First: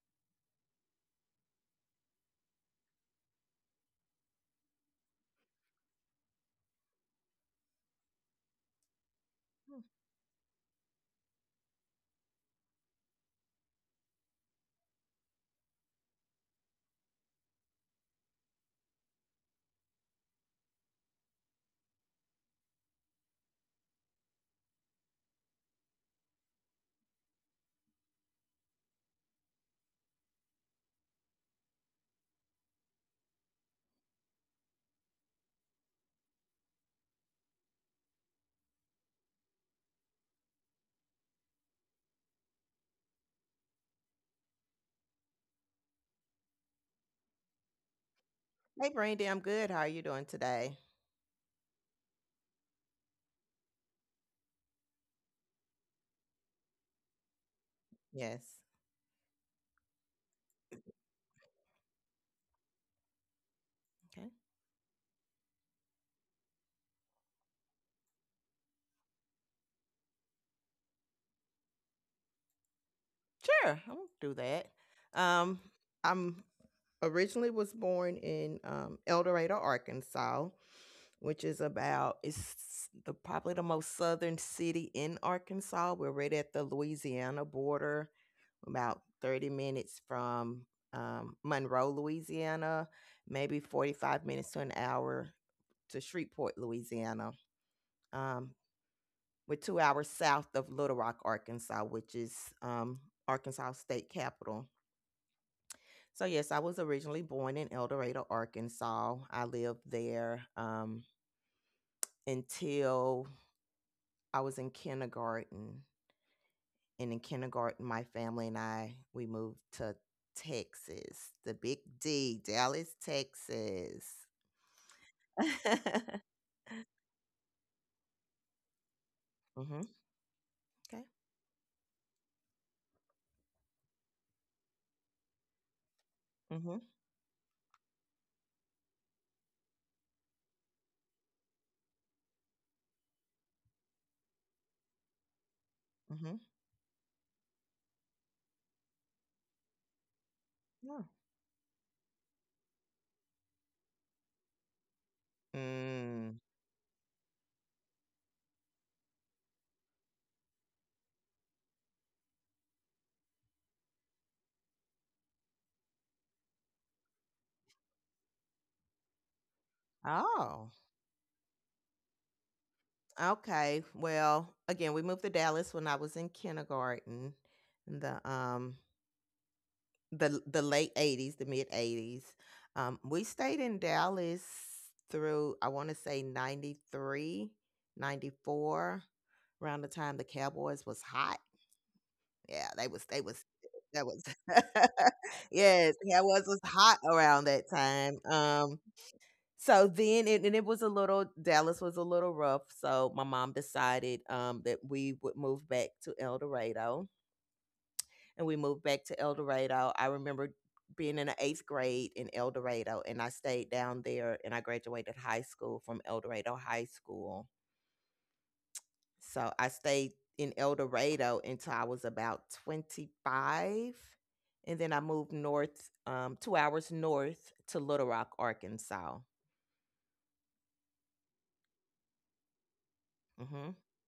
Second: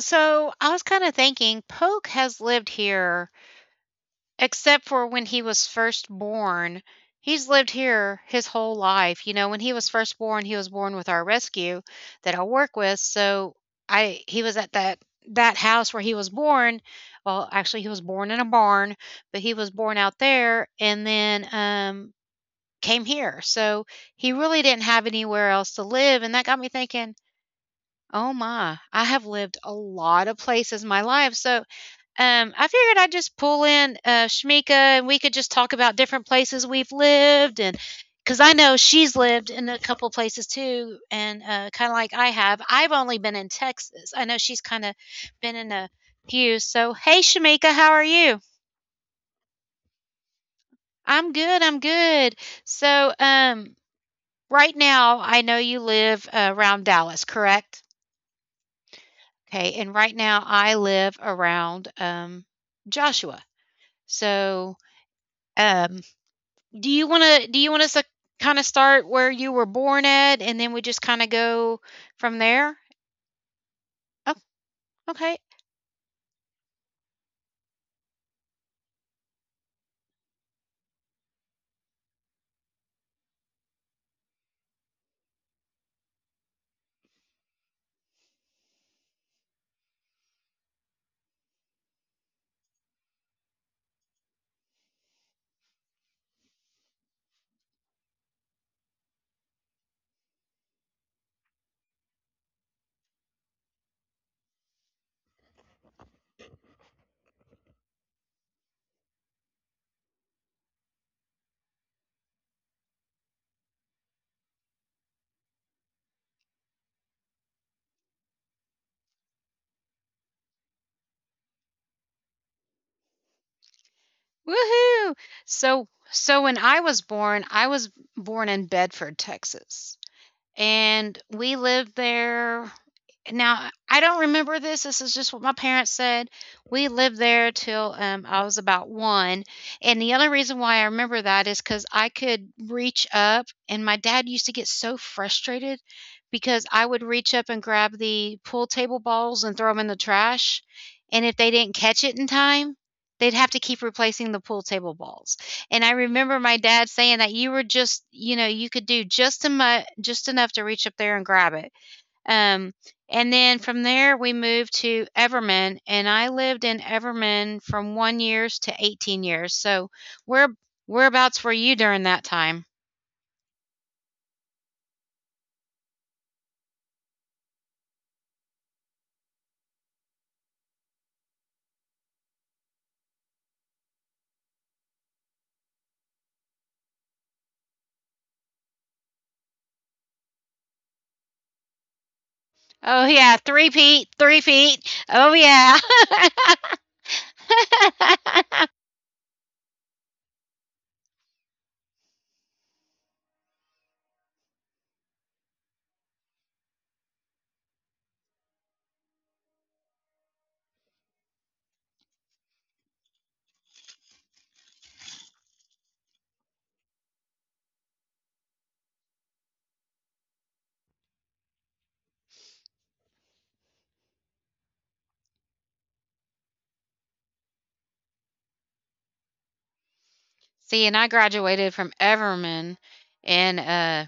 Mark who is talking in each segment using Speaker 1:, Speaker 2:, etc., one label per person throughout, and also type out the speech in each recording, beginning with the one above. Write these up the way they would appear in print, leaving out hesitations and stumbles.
Speaker 1: so I was kind of thinking Polk has lived here, except for when he was first born. He's lived here his whole life. When he was first born, he was born with our rescue that I work with. So I he was at that house where he was born. Well, actually he was born in a barn, but he was born out there and then came here. So he really didn't have anywhere else to live, and that got me thinking, "Oh my, I have lived a lot of places in my life," so, I figured I'd just pull in, Shamika, and we could just talk about different places we've lived, and because I know she's lived in a couple places too, and, kinda like I have. I've only been in Texas. I know she's kinda been in a few, so hey, Shamika, how are you?
Speaker 2: Hey, Brandy, I'm good. How are you doing today?
Speaker 1: I'm good, I'm good. So, right now, I know you live, around Dallas, correct?
Speaker 2: Yes.
Speaker 1: Okay, and right now I live around, Joshua.
Speaker 2: Okay.
Speaker 1: So, um, do you want us to kinda start where you were born at, and then we just kinda go from there?
Speaker 2: Sure, I'll do
Speaker 1: Oh,
Speaker 2: that.
Speaker 1: okay.
Speaker 2: Um, I'm originally was born in El Dorado, Arkansas, which is about it's the probably the most southern city in Arkansas. We're right at the Louisiana border, about 30 minutes from Monroe, Louisiana, maybe 45 minutes to an hour to Shreveport, Louisiana. Um, We're 2 hours south of Little Rock, Arkansas, which is um, Arkansas state capital. So, yes, I was originally born in El Dorado, Arkansas. I lived there until I was in kindergarten. And in kindergarten, my family and I, we moved to Texas, the big D, Dallas, Texas.
Speaker 1: Woohoo! So when I was born in Bedford,
Speaker 2: Mm-hmm.
Speaker 1: Texas,
Speaker 2: Okay.
Speaker 1: and we lived there. Now, I don't remember this. This is just what my parents said.
Speaker 2: Mm-hmm.
Speaker 1: We lived there till I was about one. And the only reason why I remember that is because I could reach up, and my dad used to get so frustrated
Speaker 2: Mm-hmm.
Speaker 1: because I would reach up and grab the pool table balls and throw them in the trash.
Speaker 2: Yeah.
Speaker 1: And if they didn't catch it in time, they'd have to keep replacing the pool table balls. And I remember
Speaker 2: Mm.
Speaker 1: my dad saying that you were just, you could do just enough to reach up there and grab it. Um, and then from there, we moved to Everman, and I lived in Everman from 1 years to 18 years. So where
Speaker 2: Oh.
Speaker 1: whereabouts were you during that time?
Speaker 2: Okay. Well, again, we moved to Dallas when I was in kindergarten in the late 80s, the mid 80s. We stayed in Dallas through, I want to say, 93, 94, around the time the Cowboys was hot. Yeah,
Speaker 1: Oh,
Speaker 2: they
Speaker 1: yeah,
Speaker 2: was
Speaker 1: 3
Speaker 2: that
Speaker 1: feet,
Speaker 2: was.
Speaker 1: 3 feet. Oh, yeah.
Speaker 2: Yes, the Cowboys was hot around that time. So then, it, and it was a little Dallas was a little rough, so my mom decided that we would move back to El Dorado, and we moved back to El Dorado. I remember being in the 8th grade in El Dorado, and I stayed down there, and I graduated high school from El Dorado High School. So I stayed in El Dorado until I was about 25, and then I moved north 2 hours north to Little Rock, Arkansas.
Speaker 1: See, and I graduated from Everman, and,
Speaker 2: Mhm.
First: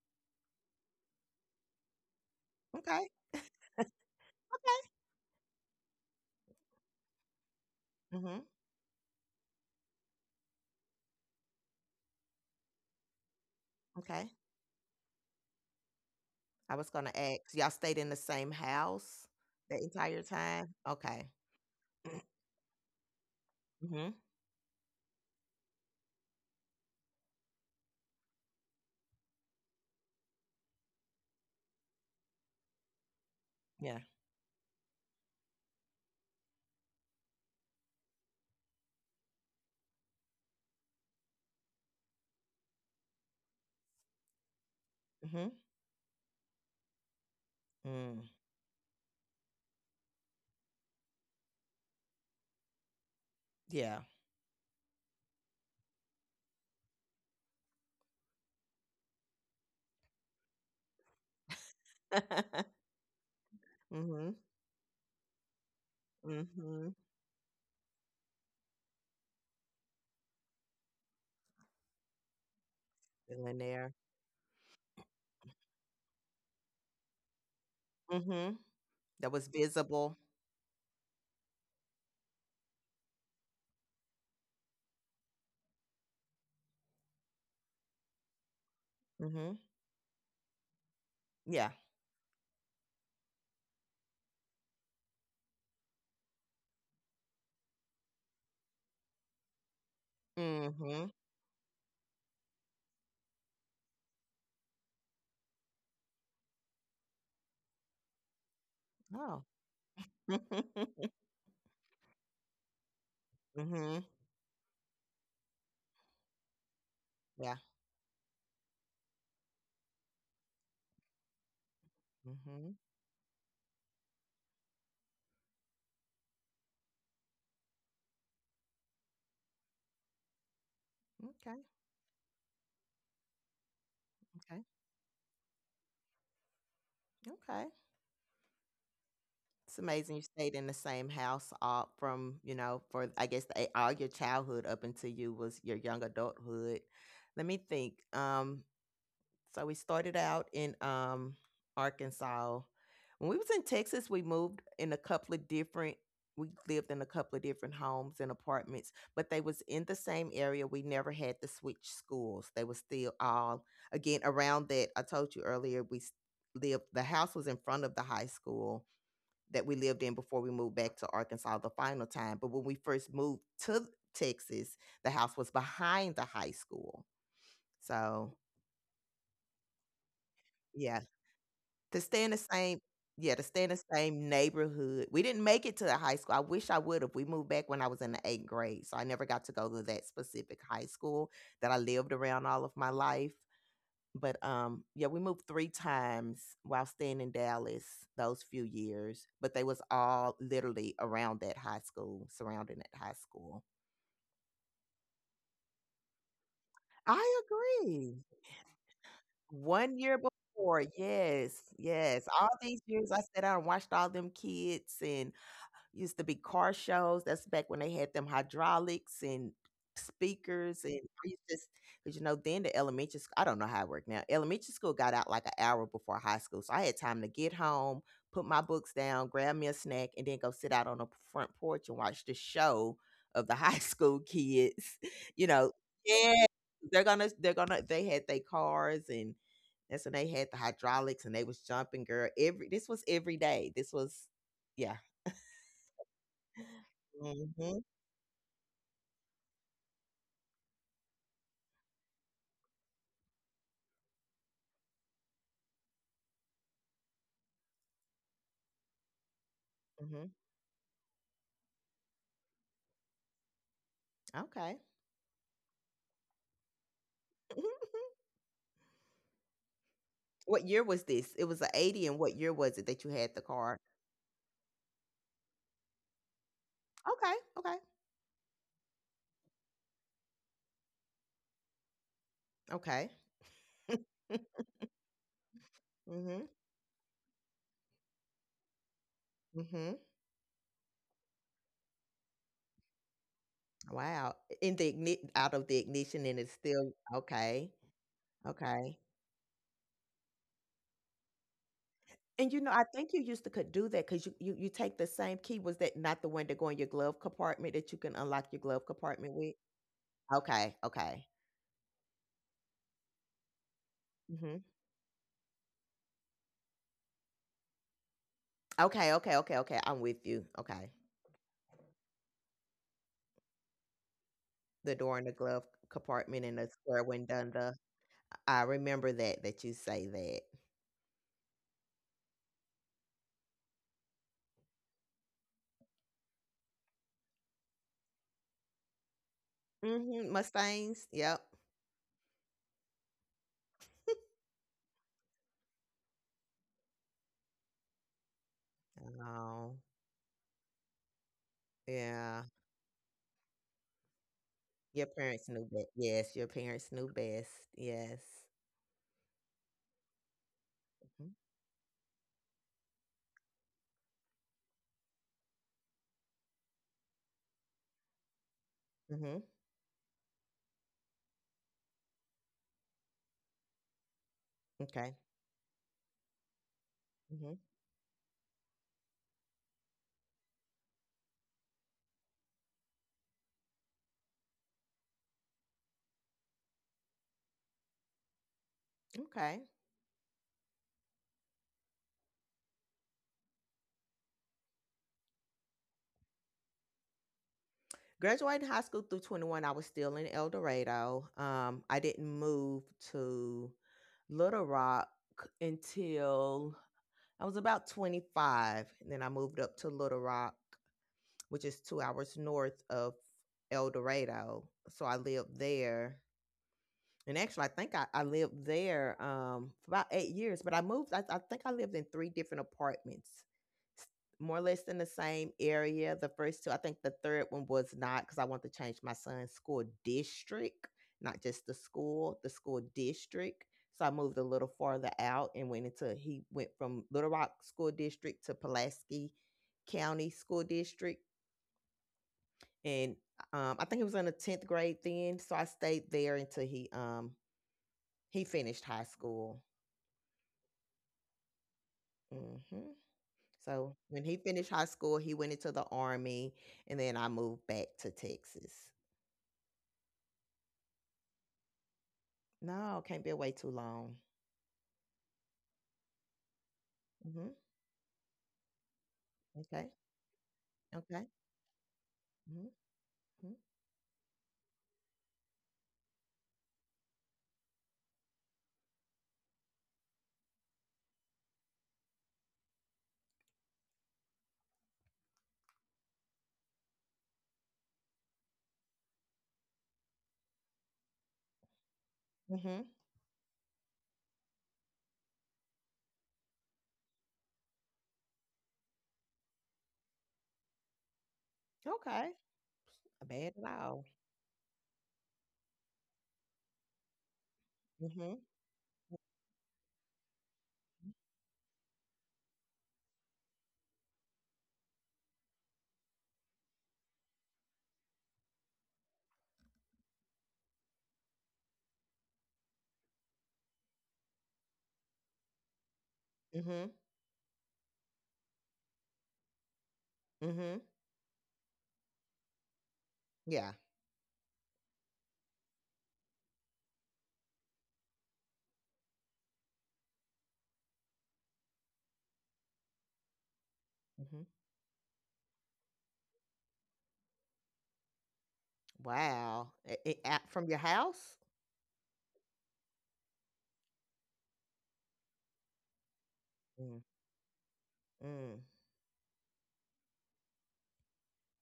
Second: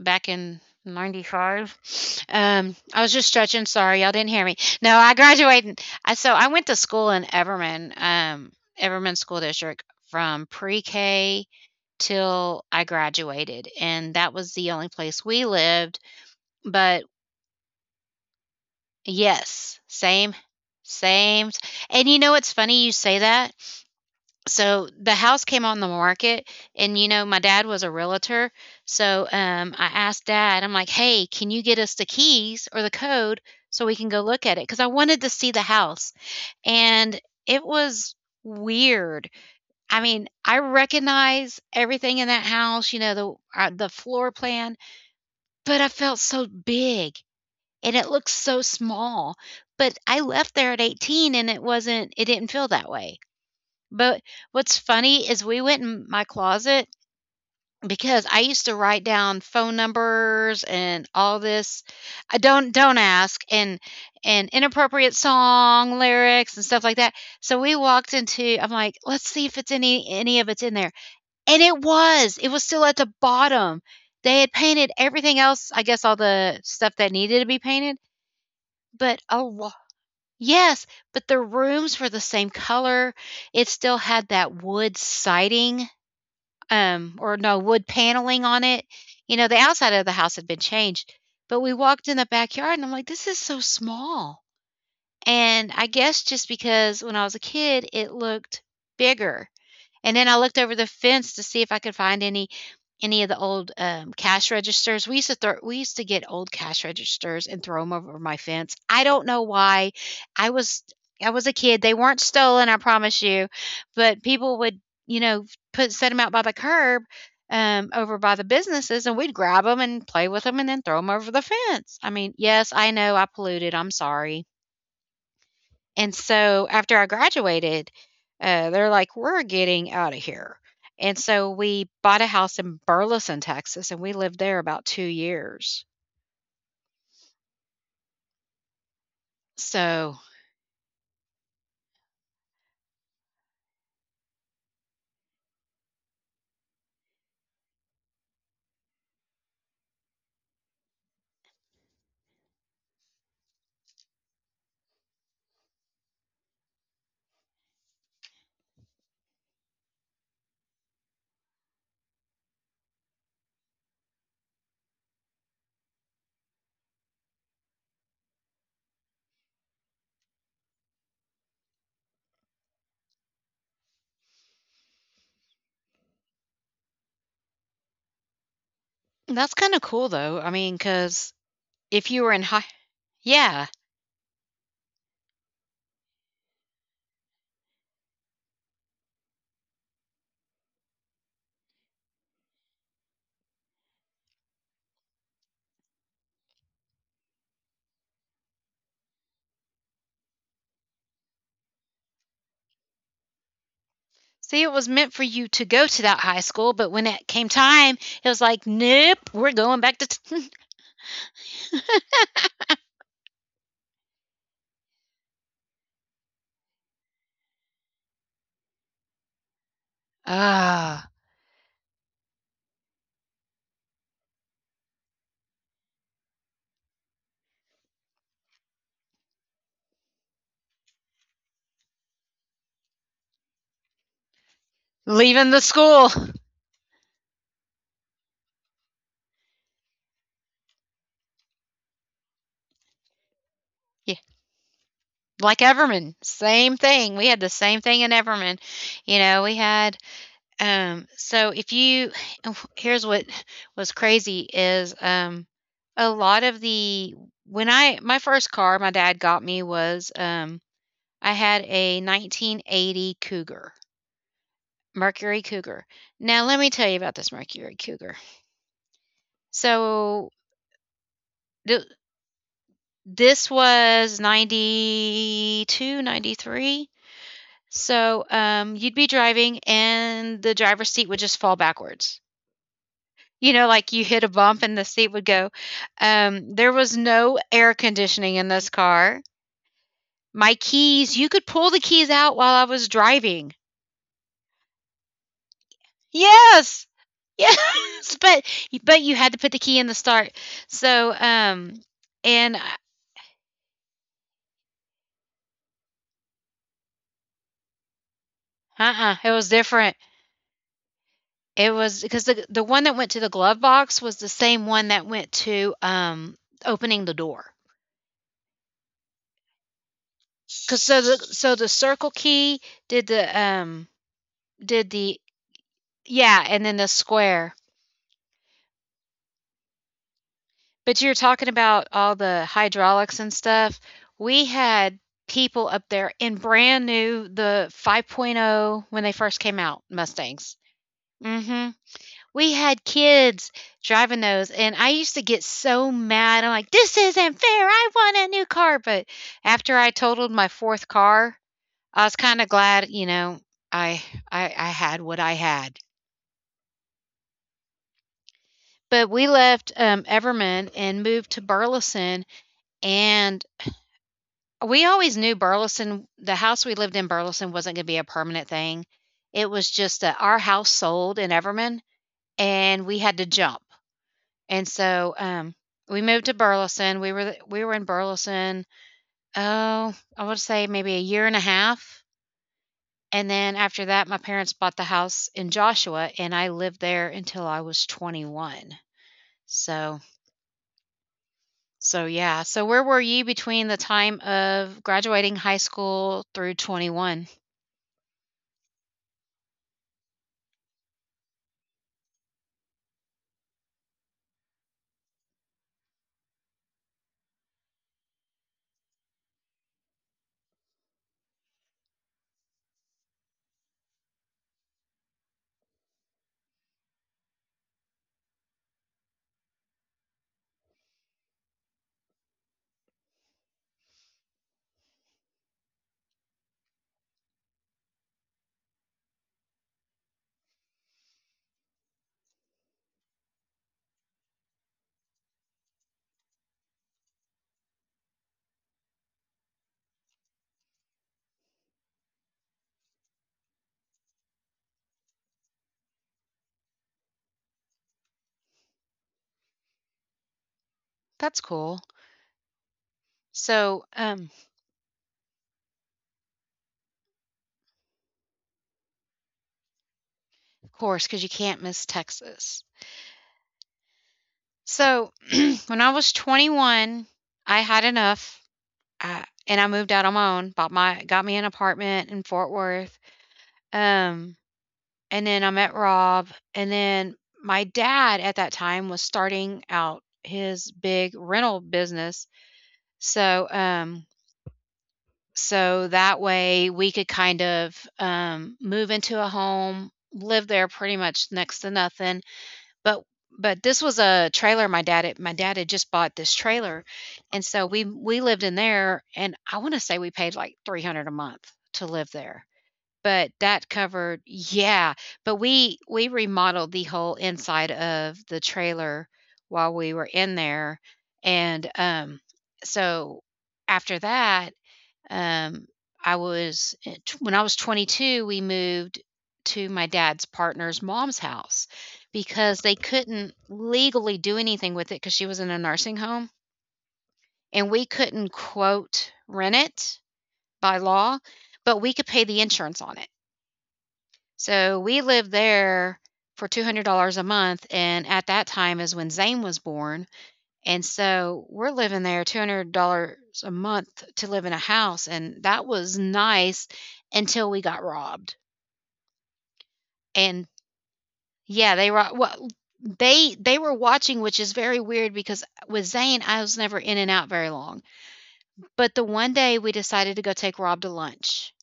Speaker 1: back in 95. I
Speaker 2: Okay.
Speaker 1: was just stretching, sorry y'all didn't hear me. No, I graduated. So I went to school in Everman,
Speaker 2: Okay.
Speaker 1: Everman school district, from pre-K till I graduated, and
Speaker 2: Okay.
Speaker 1: that was the only place we lived.
Speaker 2: I was
Speaker 1: But
Speaker 2: gonna ask, y'all stayed in the same house
Speaker 1: yes,
Speaker 2: the entire
Speaker 1: same,
Speaker 2: time? Okay.
Speaker 1: same. And you know it's funny you say that.
Speaker 2: Mhm.
Speaker 1: So the house came on the market, and my dad was a realtor. So I asked dad, I'm like, "Hey, can you get us the keys or the code so we
Speaker 2: Yeah.
Speaker 1: can go look at it?" Cuz I wanted to see the house. And it was weird. I mean, I recognize everything in that house, the floor plan,
Speaker 2: Mhm.
Speaker 1: but I felt so big and it
Speaker 2: Mm.
Speaker 1: looked so small. But I left there at 18, and it didn't feel that way.
Speaker 2: Yeah.
Speaker 1: But what's funny is we went in my closet because I used to write down phone numbers and all this. I don't don't ask, and
Speaker 2: Mhm.
Speaker 1: and inappropriate song lyrics and stuff
Speaker 2: Mhm.
Speaker 1: like that. So we walked into, I'm like, "Let's see if it's any of it's in there." And it was. It was still at the
Speaker 2: Feeling
Speaker 1: bottom.
Speaker 2: there.
Speaker 1: They had painted everything else, I guess all the stuff that needed to be painted,
Speaker 2: Mhm.
Speaker 1: but
Speaker 2: That was
Speaker 1: a
Speaker 2: visible.
Speaker 1: Yes, but the rooms were the same color. It still had that wood siding, or no, wood paneling on it. You know,
Speaker 2: Mhm.
Speaker 1: the outside of the house had been changed, but
Speaker 2: Yeah.
Speaker 1: we walked in the backyard and I'm like, "This is so small." And I guess just because when I was a kid, it looked bigger. And then I looked over the
Speaker 2: Mhm.
Speaker 1: fence to see if I could find any of the old cash registers. We used to get old cash registers and throw them over my fence. I don't
Speaker 2: Oh.
Speaker 1: know why. I was I was a kid. They weren't stolen, I promise you,
Speaker 2: Mhm.
Speaker 1: but people would you know put set them out by the curb.
Speaker 2: Yeah.
Speaker 1: Over by the businesses, and we'd grab them and play with them and then throw them over the fence. I mean,
Speaker 2: Mhm.
Speaker 1: yes, I know I polluted. I'm sorry. And so after I graduated, they're like, "We're getting out of here." And so
Speaker 2: Okay.
Speaker 1: we bought a house in Burleson, Texas, and we lived there
Speaker 2: Okay.
Speaker 1: about 2 years.
Speaker 2: Okay. It's amazing
Speaker 1: So
Speaker 2: you stayed in the same house all from, you know, for, I guess, all your childhood up until you was your young adulthood. Let me think. So we started out in Arkansas. When we was in Texas, we lived in a couple of different homes and apartments, but they was in the same area. We never had to switch schools. They were still all, again, around that. I told you earlier, lived, the house was in front of the high school that we lived in before we moved back to Arkansas the final time. But when we first moved to Texas, the house was behind the high school. So
Speaker 1: that's kinda cool though. I mean,
Speaker 2: yeah,
Speaker 1: because
Speaker 2: to
Speaker 1: if
Speaker 2: stay
Speaker 1: you
Speaker 2: in the
Speaker 1: were in high—
Speaker 2: same yeah to stay in
Speaker 1: Yeah.
Speaker 2: the same neighborhood. We didn't make it to the high school. I wish I would have. We moved back when I was in the eighth grade, so I never got to go to that specific high school that I lived around all of my life. But yeah, we moved three times while staying in Dallas those few years, but they was all literally around that high school, surrounding that high school.
Speaker 1: See, it was meant for you to go to that high school, but when
Speaker 2: I
Speaker 1: it came time,
Speaker 2: agree.
Speaker 1: it was like, "Nope, we're going
Speaker 2: One
Speaker 1: back to
Speaker 2: year
Speaker 1: t—"
Speaker 2: before. Yes, yes, all these years I sat down and watched all them kids, and used to be car shows. That's back when they had them hydraulics and speakers, and I
Speaker 1: Ah,
Speaker 2: used to, because then, the elementary school, I don't know how it worked now. Elementary school got out like an hour before high school. So I had time to get home, put my books down, grab me a snack, and then go sit out on the front porch and watch the show of the high school kids. You
Speaker 1: leaving the
Speaker 2: know,
Speaker 1: school.
Speaker 2: yeah. They had their cars, and that's when they had the hydraulics, and they was jumping, girl, every this was every day. This was.
Speaker 1: Yeah,
Speaker 2: Yeah.
Speaker 1: like Everman, same thing. We had the
Speaker 2: Mhm.
Speaker 1: same thing in Everman. You know, we had. So if you, here's what was crazy is, a lot of the, when I, my first car my dad got me was,
Speaker 2: Mhm.
Speaker 1: I had a 1980 Cougar,
Speaker 2: Okay.
Speaker 1: Mercury Cougar. Now let me tell you about this Mercury Cougar. So
Speaker 2: What year was this? It was a
Speaker 1: th-
Speaker 2: 80, and what year was it that you had the
Speaker 1: this
Speaker 2: car?
Speaker 1: was 92, 93.
Speaker 2: Okay, okay,
Speaker 1: So you'd be driving and the driver's seat would just fall backwards.
Speaker 2: okay.
Speaker 1: You know, like you hit a bump and the seat would go.
Speaker 2: Mhm,
Speaker 1: There was no air conditioning in this car.
Speaker 2: mhm.
Speaker 1: My keys, you could pull the keys out while I was driving.
Speaker 2: Wow. In the igni Out of the ignition, and it's
Speaker 1: Yes.
Speaker 2: still okay.
Speaker 1: Yes, but
Speaker 2: Okay.
Speaker 1: but you had to put the key in the start. So,
Speaker 2: And,
Speaker 1: and
Speaker 2: you know, I think you used to could do that, because you take the same key. Was that not the one that go in your glove compartment, that you can unlock your glove
Speaker 1: uh, it
Speaker 2: compartment
Speaker 1: was
Speaker 2: with?
Speaker 1: different.
Speaker 2: Okay, okay.
Speaker 1: It was because the one that went to the glove box was the
Speaker 2: Mhm.
Speaker 1: same one that went to, opening the door.
Speaker 2: Okay, okay, okay, okay, I'm with you,
Speaker 1: Cuz
Speaker 2: okay.
Speaker 1: so the circle key did the um did
Speaker 2: The door in
Speaker 1: the
Speaker 2: the glove compartment
Speaker 1: Yeah,
Speaker 2: and the
Speaker 1: and then the
Speaker 2: square
Speaker 1: square.
Speaker 2: window. I remember that, that you say that.
Speaker 1: But you're talking about all the hydraulics and stuff. We had people up there in brand new, the 5.0 when they first came out,
Speaker 2: Mhm,
Speaker 1: Mustangs.
Speaker 2: Mustangs, yep.
Speaker 1: Mhm. We had kids driving those and I used to get so mad. I'm like, "This isn't fair. I want a new car." But
Speaker 2: Oh,
Speaker 1: after I totaled my 4th car, I was
Speaker 2: yeah.
Speaker 1: kind of glad, I I
Speaker 2: Your
Speaker 1: had what I
Speaker 2: parents knew
Speaker 1: had.
Speaker 2: that. Yes, your parents knew best. Yes.
Speaker 1: But we left, Everman and moved
Speaker 2: Mm.
Speaker 1: to Burleson. And we always knew Burleson the house we lived in Burleson wasn't gonna be a permanent thing.
Speaker 2: Mhm.
Speaker 1: It was just that our house sold in Everman and we had to jump. And so,
Speaker 2: Okay.
Speaker 1: we moved to Burleson. We were
Speaker 2: Mhm.
Speaker 1: we were in Burleson, oh, I would say maybe a year and a half, and then after that, my parents bought the house in Joshua, and I lived there until I was 21.
Speaker 2: Okay.
Speaker 1: So yeah. So where were you between the time of graduating high school through 21?
Speaker 2: Graduating high school through 21, I was still in El Dorado. I didn't move to Little Rock until I was about 25. And then I moved up to Little Rock, which is 2 hours north of El Dorado. So I lived there. And actually, I think I lived there for about 8 years, but I moved. I think I lived in three different apartments, more or less in the same area. The first two, I think, the third one was not because I wanted to change my son's school district, not just the school district. So I moved a little farther out and he went from Little Rock School District to Pulaski County School District, and I think it was in the 10th grade then. So I stayed there until he finished high school.
Speaker 1: That's cool.
Speaker 2: Hmm.
Speaker 1: So,
Speaker 2: So when he finished high school, he went into the army, and then I moved back to Texas.
Speaker 1: of course, because you can't miss Texas.
Speaker 2: No, can't be away too long.
Speaker 1: So, when I was 21,
Speaker 2: Hmm.
Speaker 1: I had enough, and I
Speaker 2: Okay,
Speaker 1: moved out on my own, bought my got
Speaker 2: okay.
Speaker 1: me an apartment in Fort
Speaker 2: Mm-hmm.
Speaker 1: Worth,
Speaker 2: Mm-hmm.
Speaker 1: um, and then I met Rob, and then my dad at that time was starting out his big rental business, so, so that way we could kind of, move into a home, live there pretty much next to nothing.
Speaker 2: Mm-hmm.
Speaker 1: But but this was a trailer my dad had just bought this trailer, and so we lived in there, and I wanna say we paid, like, 300 a month to live
Speaker 2: Okay,
Speaker 1: there, but
Speaker 2: bad at
Speaker 1: that
Speaker 2: all.
Speaker 1: covered— Yeah, but we remodeled the whole inside of
Speaker 2: Hmm.
Speaker 1: the trailer while we were in there, and, so after that, um, when I was 22, we moved to my dad's partner's mom's house because they couldn't legally do anything with it because she was in a nursing home,
Speaker 2: Hmm.
Speaker 1: and we couldn't, quote, rent it by
Speaker 2: Hmm.
Speaker 1: law, but we could pay the insurance on it.
Speaker 2: Yeah.
Speaker 1: So we lived there for $200 a month, and at that time is when Zane was born. And so we're living there $200 a month to
Speaker 2: Hmm.
Speaker 1: live in a house, and that was nice until we got robbed.
Speaker 2: Wow.
Speaker 1: And
Speaker 2: From your house?
Speaker 1: yeah, they were well, they were watching, which is very weird because with Zane, I was never in and out very long.
Speaker 2: Mm-hmm.
Speaker 1: But the one day we decided to go take Rob to lunch,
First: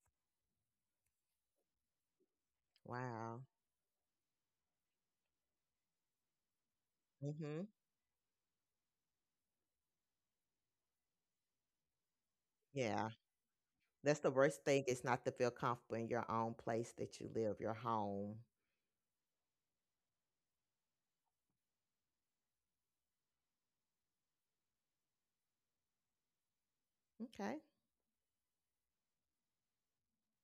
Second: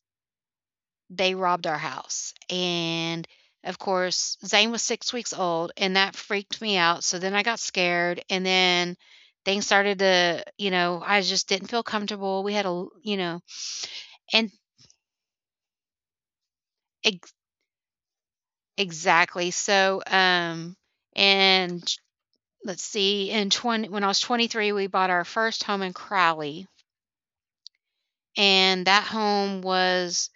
Speaker 1: they robbed our house. And
Speaker 2: Wow.
Speaker 1: of course, Zane was 6 weeks old, and that freaked me out. So then I got
Speaker 2: Hmm.
Speaker 1: scared, and then things started to, I just didn't feel comfortable. We had a,
Speaker 2: Yeah.
Speaker 1: you know,
Speaker 2: That's the
Speaker 1: and
Speaker 2: worst thing, is not to feel comfortable in your own place that you
Speaker 1: ex-
Speaker 2: live, your home.
Speaker 1: exactly. So, and let's see, in 20, when I was 23, we bought our first home in Crowley.
Speaker 2: Okay.
Speaker 1: And that home was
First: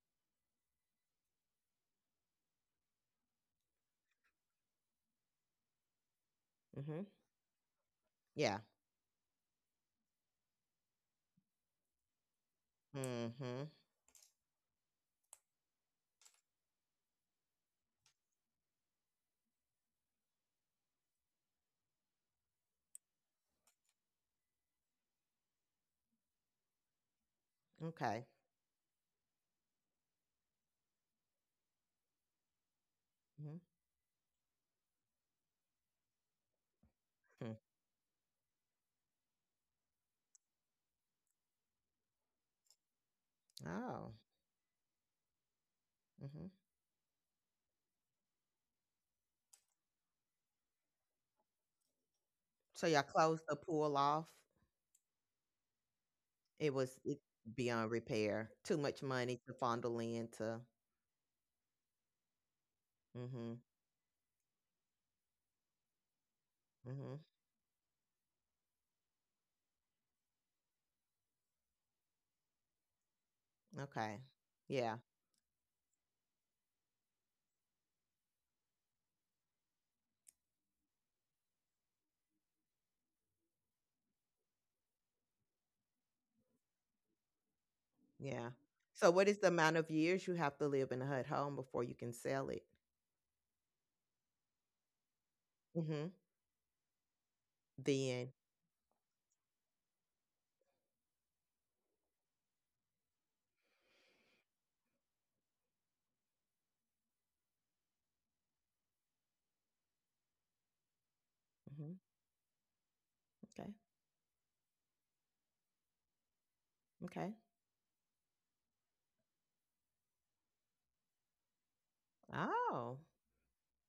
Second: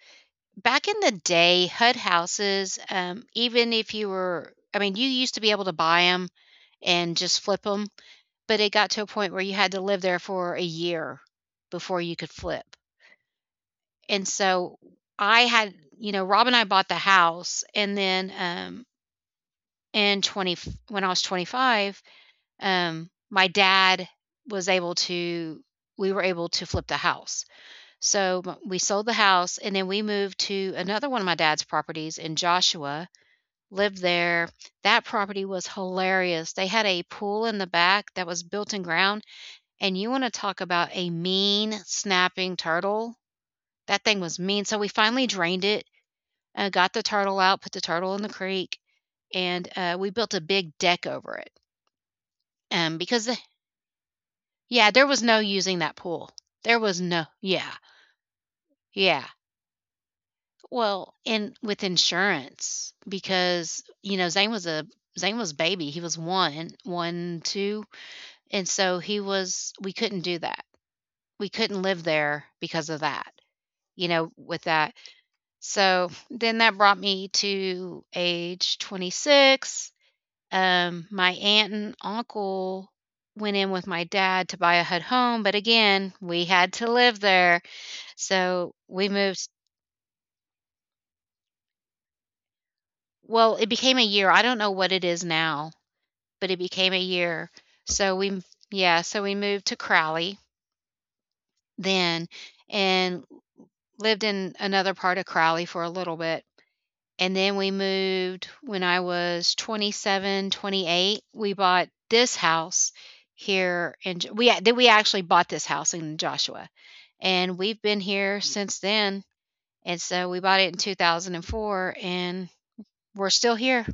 Speaker 1: back in the day, HUD houses, even if you were, I mean, you used to be able to buy them
Speaker 2: Mm-hmm.
Speaker 1: and just flip them, but
Speaker 2: Yeah.
Speaker 1: it got to a point where you had to live there for a year before you could flip.
Speaker 2: Mm-hmm.
Speaker 1: And so I had, you know, Rob and I bought the house, and then in 20, when I was 25, my dad was able to we were able to flip the house.
Speaker 2: Okay.
Speaker 1: So we sold the house, and then we moved to another one of my dad's properties in Joshua,
Speaker 2: Mm-hmm.
Speaker 1: lived there. That property was hilarious. They had a pool in
Speaker 2: Hmm.
Speaker 1: the back that was built in ground. And you wanna talk about a mean, snapping turtle? That thing
Speaker 2: Oh.
Speaker 1: was mean, so we finally drained it,
Speaker 2: Mm-hmm.
Speaker 1: got the turtle out, put the turtle in the creek, and, we built a big deck over it,
Speaker 2: So y'all
Speaker 1: because the
Speaker 2: closed the pool off.
Speaker 1: Yeah, there was no using that pool. There
Speaker 2: It
Speaker 1: was
Speaker 2: was
Speaker 1: no
Speaker 2: it
Speaker 1: Yeah,
Speaker 2: beyond repair. Too much
Speaker 1: yeah.
Speaker 2: money to fondle into.
Speaker 1: Well, and with insurance,
Speaker 2: Mm-hmm.
Speaker 1: because, you know, Zane was baby, he was one,
Speaker 2: Mm-hmm.
Speaker 1: one, 2, and so he was we couldn't do that. We couldn't live there because of that, you
Speaker 2: Okay.
Speaker 1: know, with that.
Speaker 2: Yeah.
Speaker 1: So then that brought me to age 26. My aunt and uncle went in with my dad to buy a HUD home, but again, we had to live there.
Speaker 2: Yeah.
Speaker 1: So we
Speaker 2: So what
Speaker 1: moved.
Speaker 2: is the amount of years you have to live in a HUD home before you can sell it?
Speaker 1: Well, it became a year. I don't know what it is now,
Speaker 2: Mm-hmm.
Speaker 1: but it became a year. So
Speaker 2: Then.
Speaker 1: we, yeah, so we moved to Crowley then and lived in another part of Crowley for a little bit. And then we moved when I was 27, 28, we bought
Speaker 2: Mm-hmm.
Speaker 1: this house
Speaker 2: Okay.
Speaker 1: here, and we then we actually bought this house in Joshua,
Speaker 2: Okay.
Speaker 1: and we've been here since then, and so we bought it in 2004, and
Speaker 2: Oh.
Speaker 1: we're still here.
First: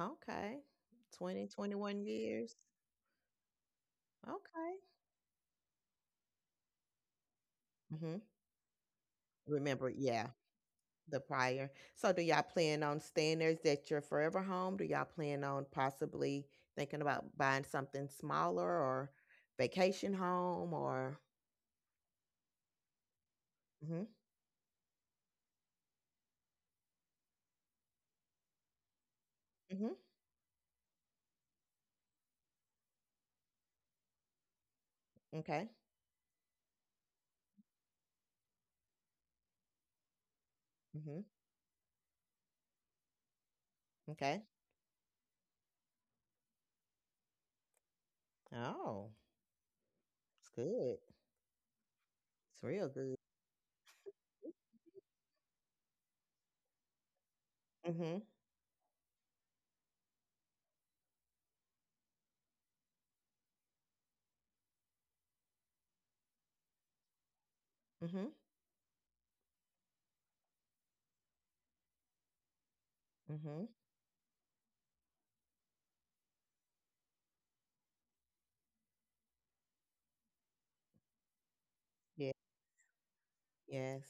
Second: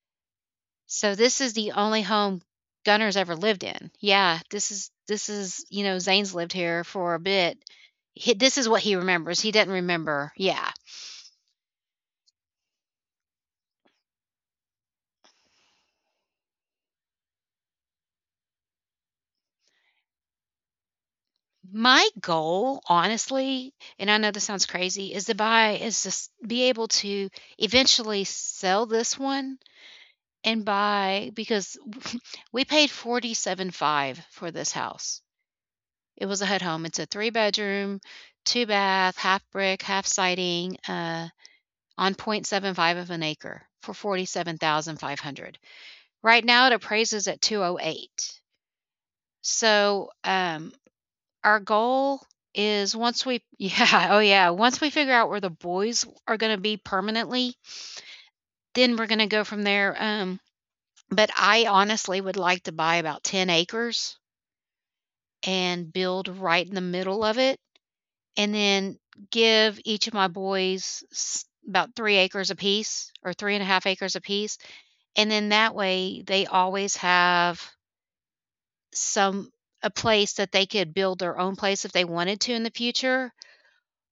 Speaker 2: Okay.
Speaker 1: So this
Speaker 2: Twenty
Speaker 1: is the
Speaker 2: 21
Speaker 1: only home
Speaker 2: years.
Speaker 1: Gunner's ever lived in. Yeah, this
Speaker 2: Okay.
Speaker 1: is this is, you know, Zane's lived here for a bit.
Speaker 2: Hmm.
Speaker 1: He this is what he remembers. He didn't
Speaker 2: Remember, yeah,
Speaker 1: remember, yeah.
Speaker 2: the prior. So do y'all plan on staying there? Is that your forever home? Do y'all plan on possibly thinking about buying something smaller, or vacation home, or—
Speaker 1: My goal, honestly,
Speaker 2: Hmm.
Speaker 1: and I know this sounds crazy, is to buy is to be able to eventually sell this one
Speaker 2: Hmm.
Speaker 1: and buy, because we paid forty-seven five for this house.
Speaker 2: Okay.
Speaker 1: It was a HUD home. It's a three bedroom, two bath, half brick, half siding,
Speaker 2: Hmm.
Speaker 1: on point .75 of an acre for
Speaker 2: Okay.
Speaker 1: 47,500. Right now it appraises at 208.
Speaker 2: Oh,
Speaker 1: So,
Speaker 2: it's good.
Speaker 1: our goal
Speaker 2: It's real
Speaker 1: is,
Speaker 2: good.
Speaker 1: once we yeah, oh yeah, once we figure out where the boys are gonna be permanently,
Speaker 2: Hmm.
Speaker 1: then we're gonna go from there, but I honestly would like to buy about 10 acres and build right in the middle of it,
Speaker 2: Hmm.
Speaker 1: and then give each of my boys s about 3 acres apiece, or 3 and a
Speaker 2: Hmm.
Speaker 1: half acres apiece, and then that way, they always have some a place that they could build their own place if they
Speaker 2: Yeah.
Speaker 1: wanted to in the future,
Speaker 2: Yes.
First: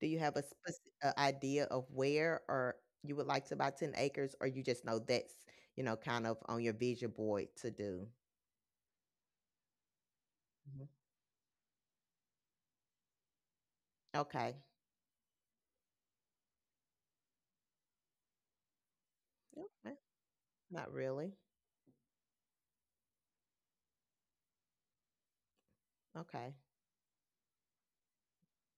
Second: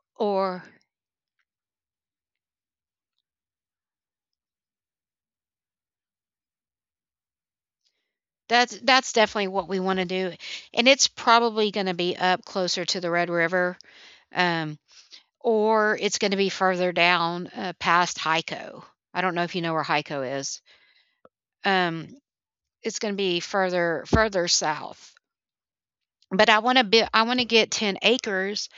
Speaker 2: Do you have
Speaker 1: or
Speaker 2: a idea of where, or you would like to buy 10 acres, or you just know that's, kind of on your vision board to do?
Speaker 1: That's definitely what we wanna do,
Speaker 2: Mhm.
Speaker 1: and it's probably gonna be up closer to the Red River,
Speaker 2: Okay.
Speaker 1: um, or it's gonna be further down, past Hyco. I don't know if you know where
Speaker 2: Okay.
Speaker 1: Hyco is.
Speaker 2: Not really.
Speaker 1: Um, it's gonna be further south, but
Speaker 2: Okay.
Speaker 1: I wanna get 10 acres,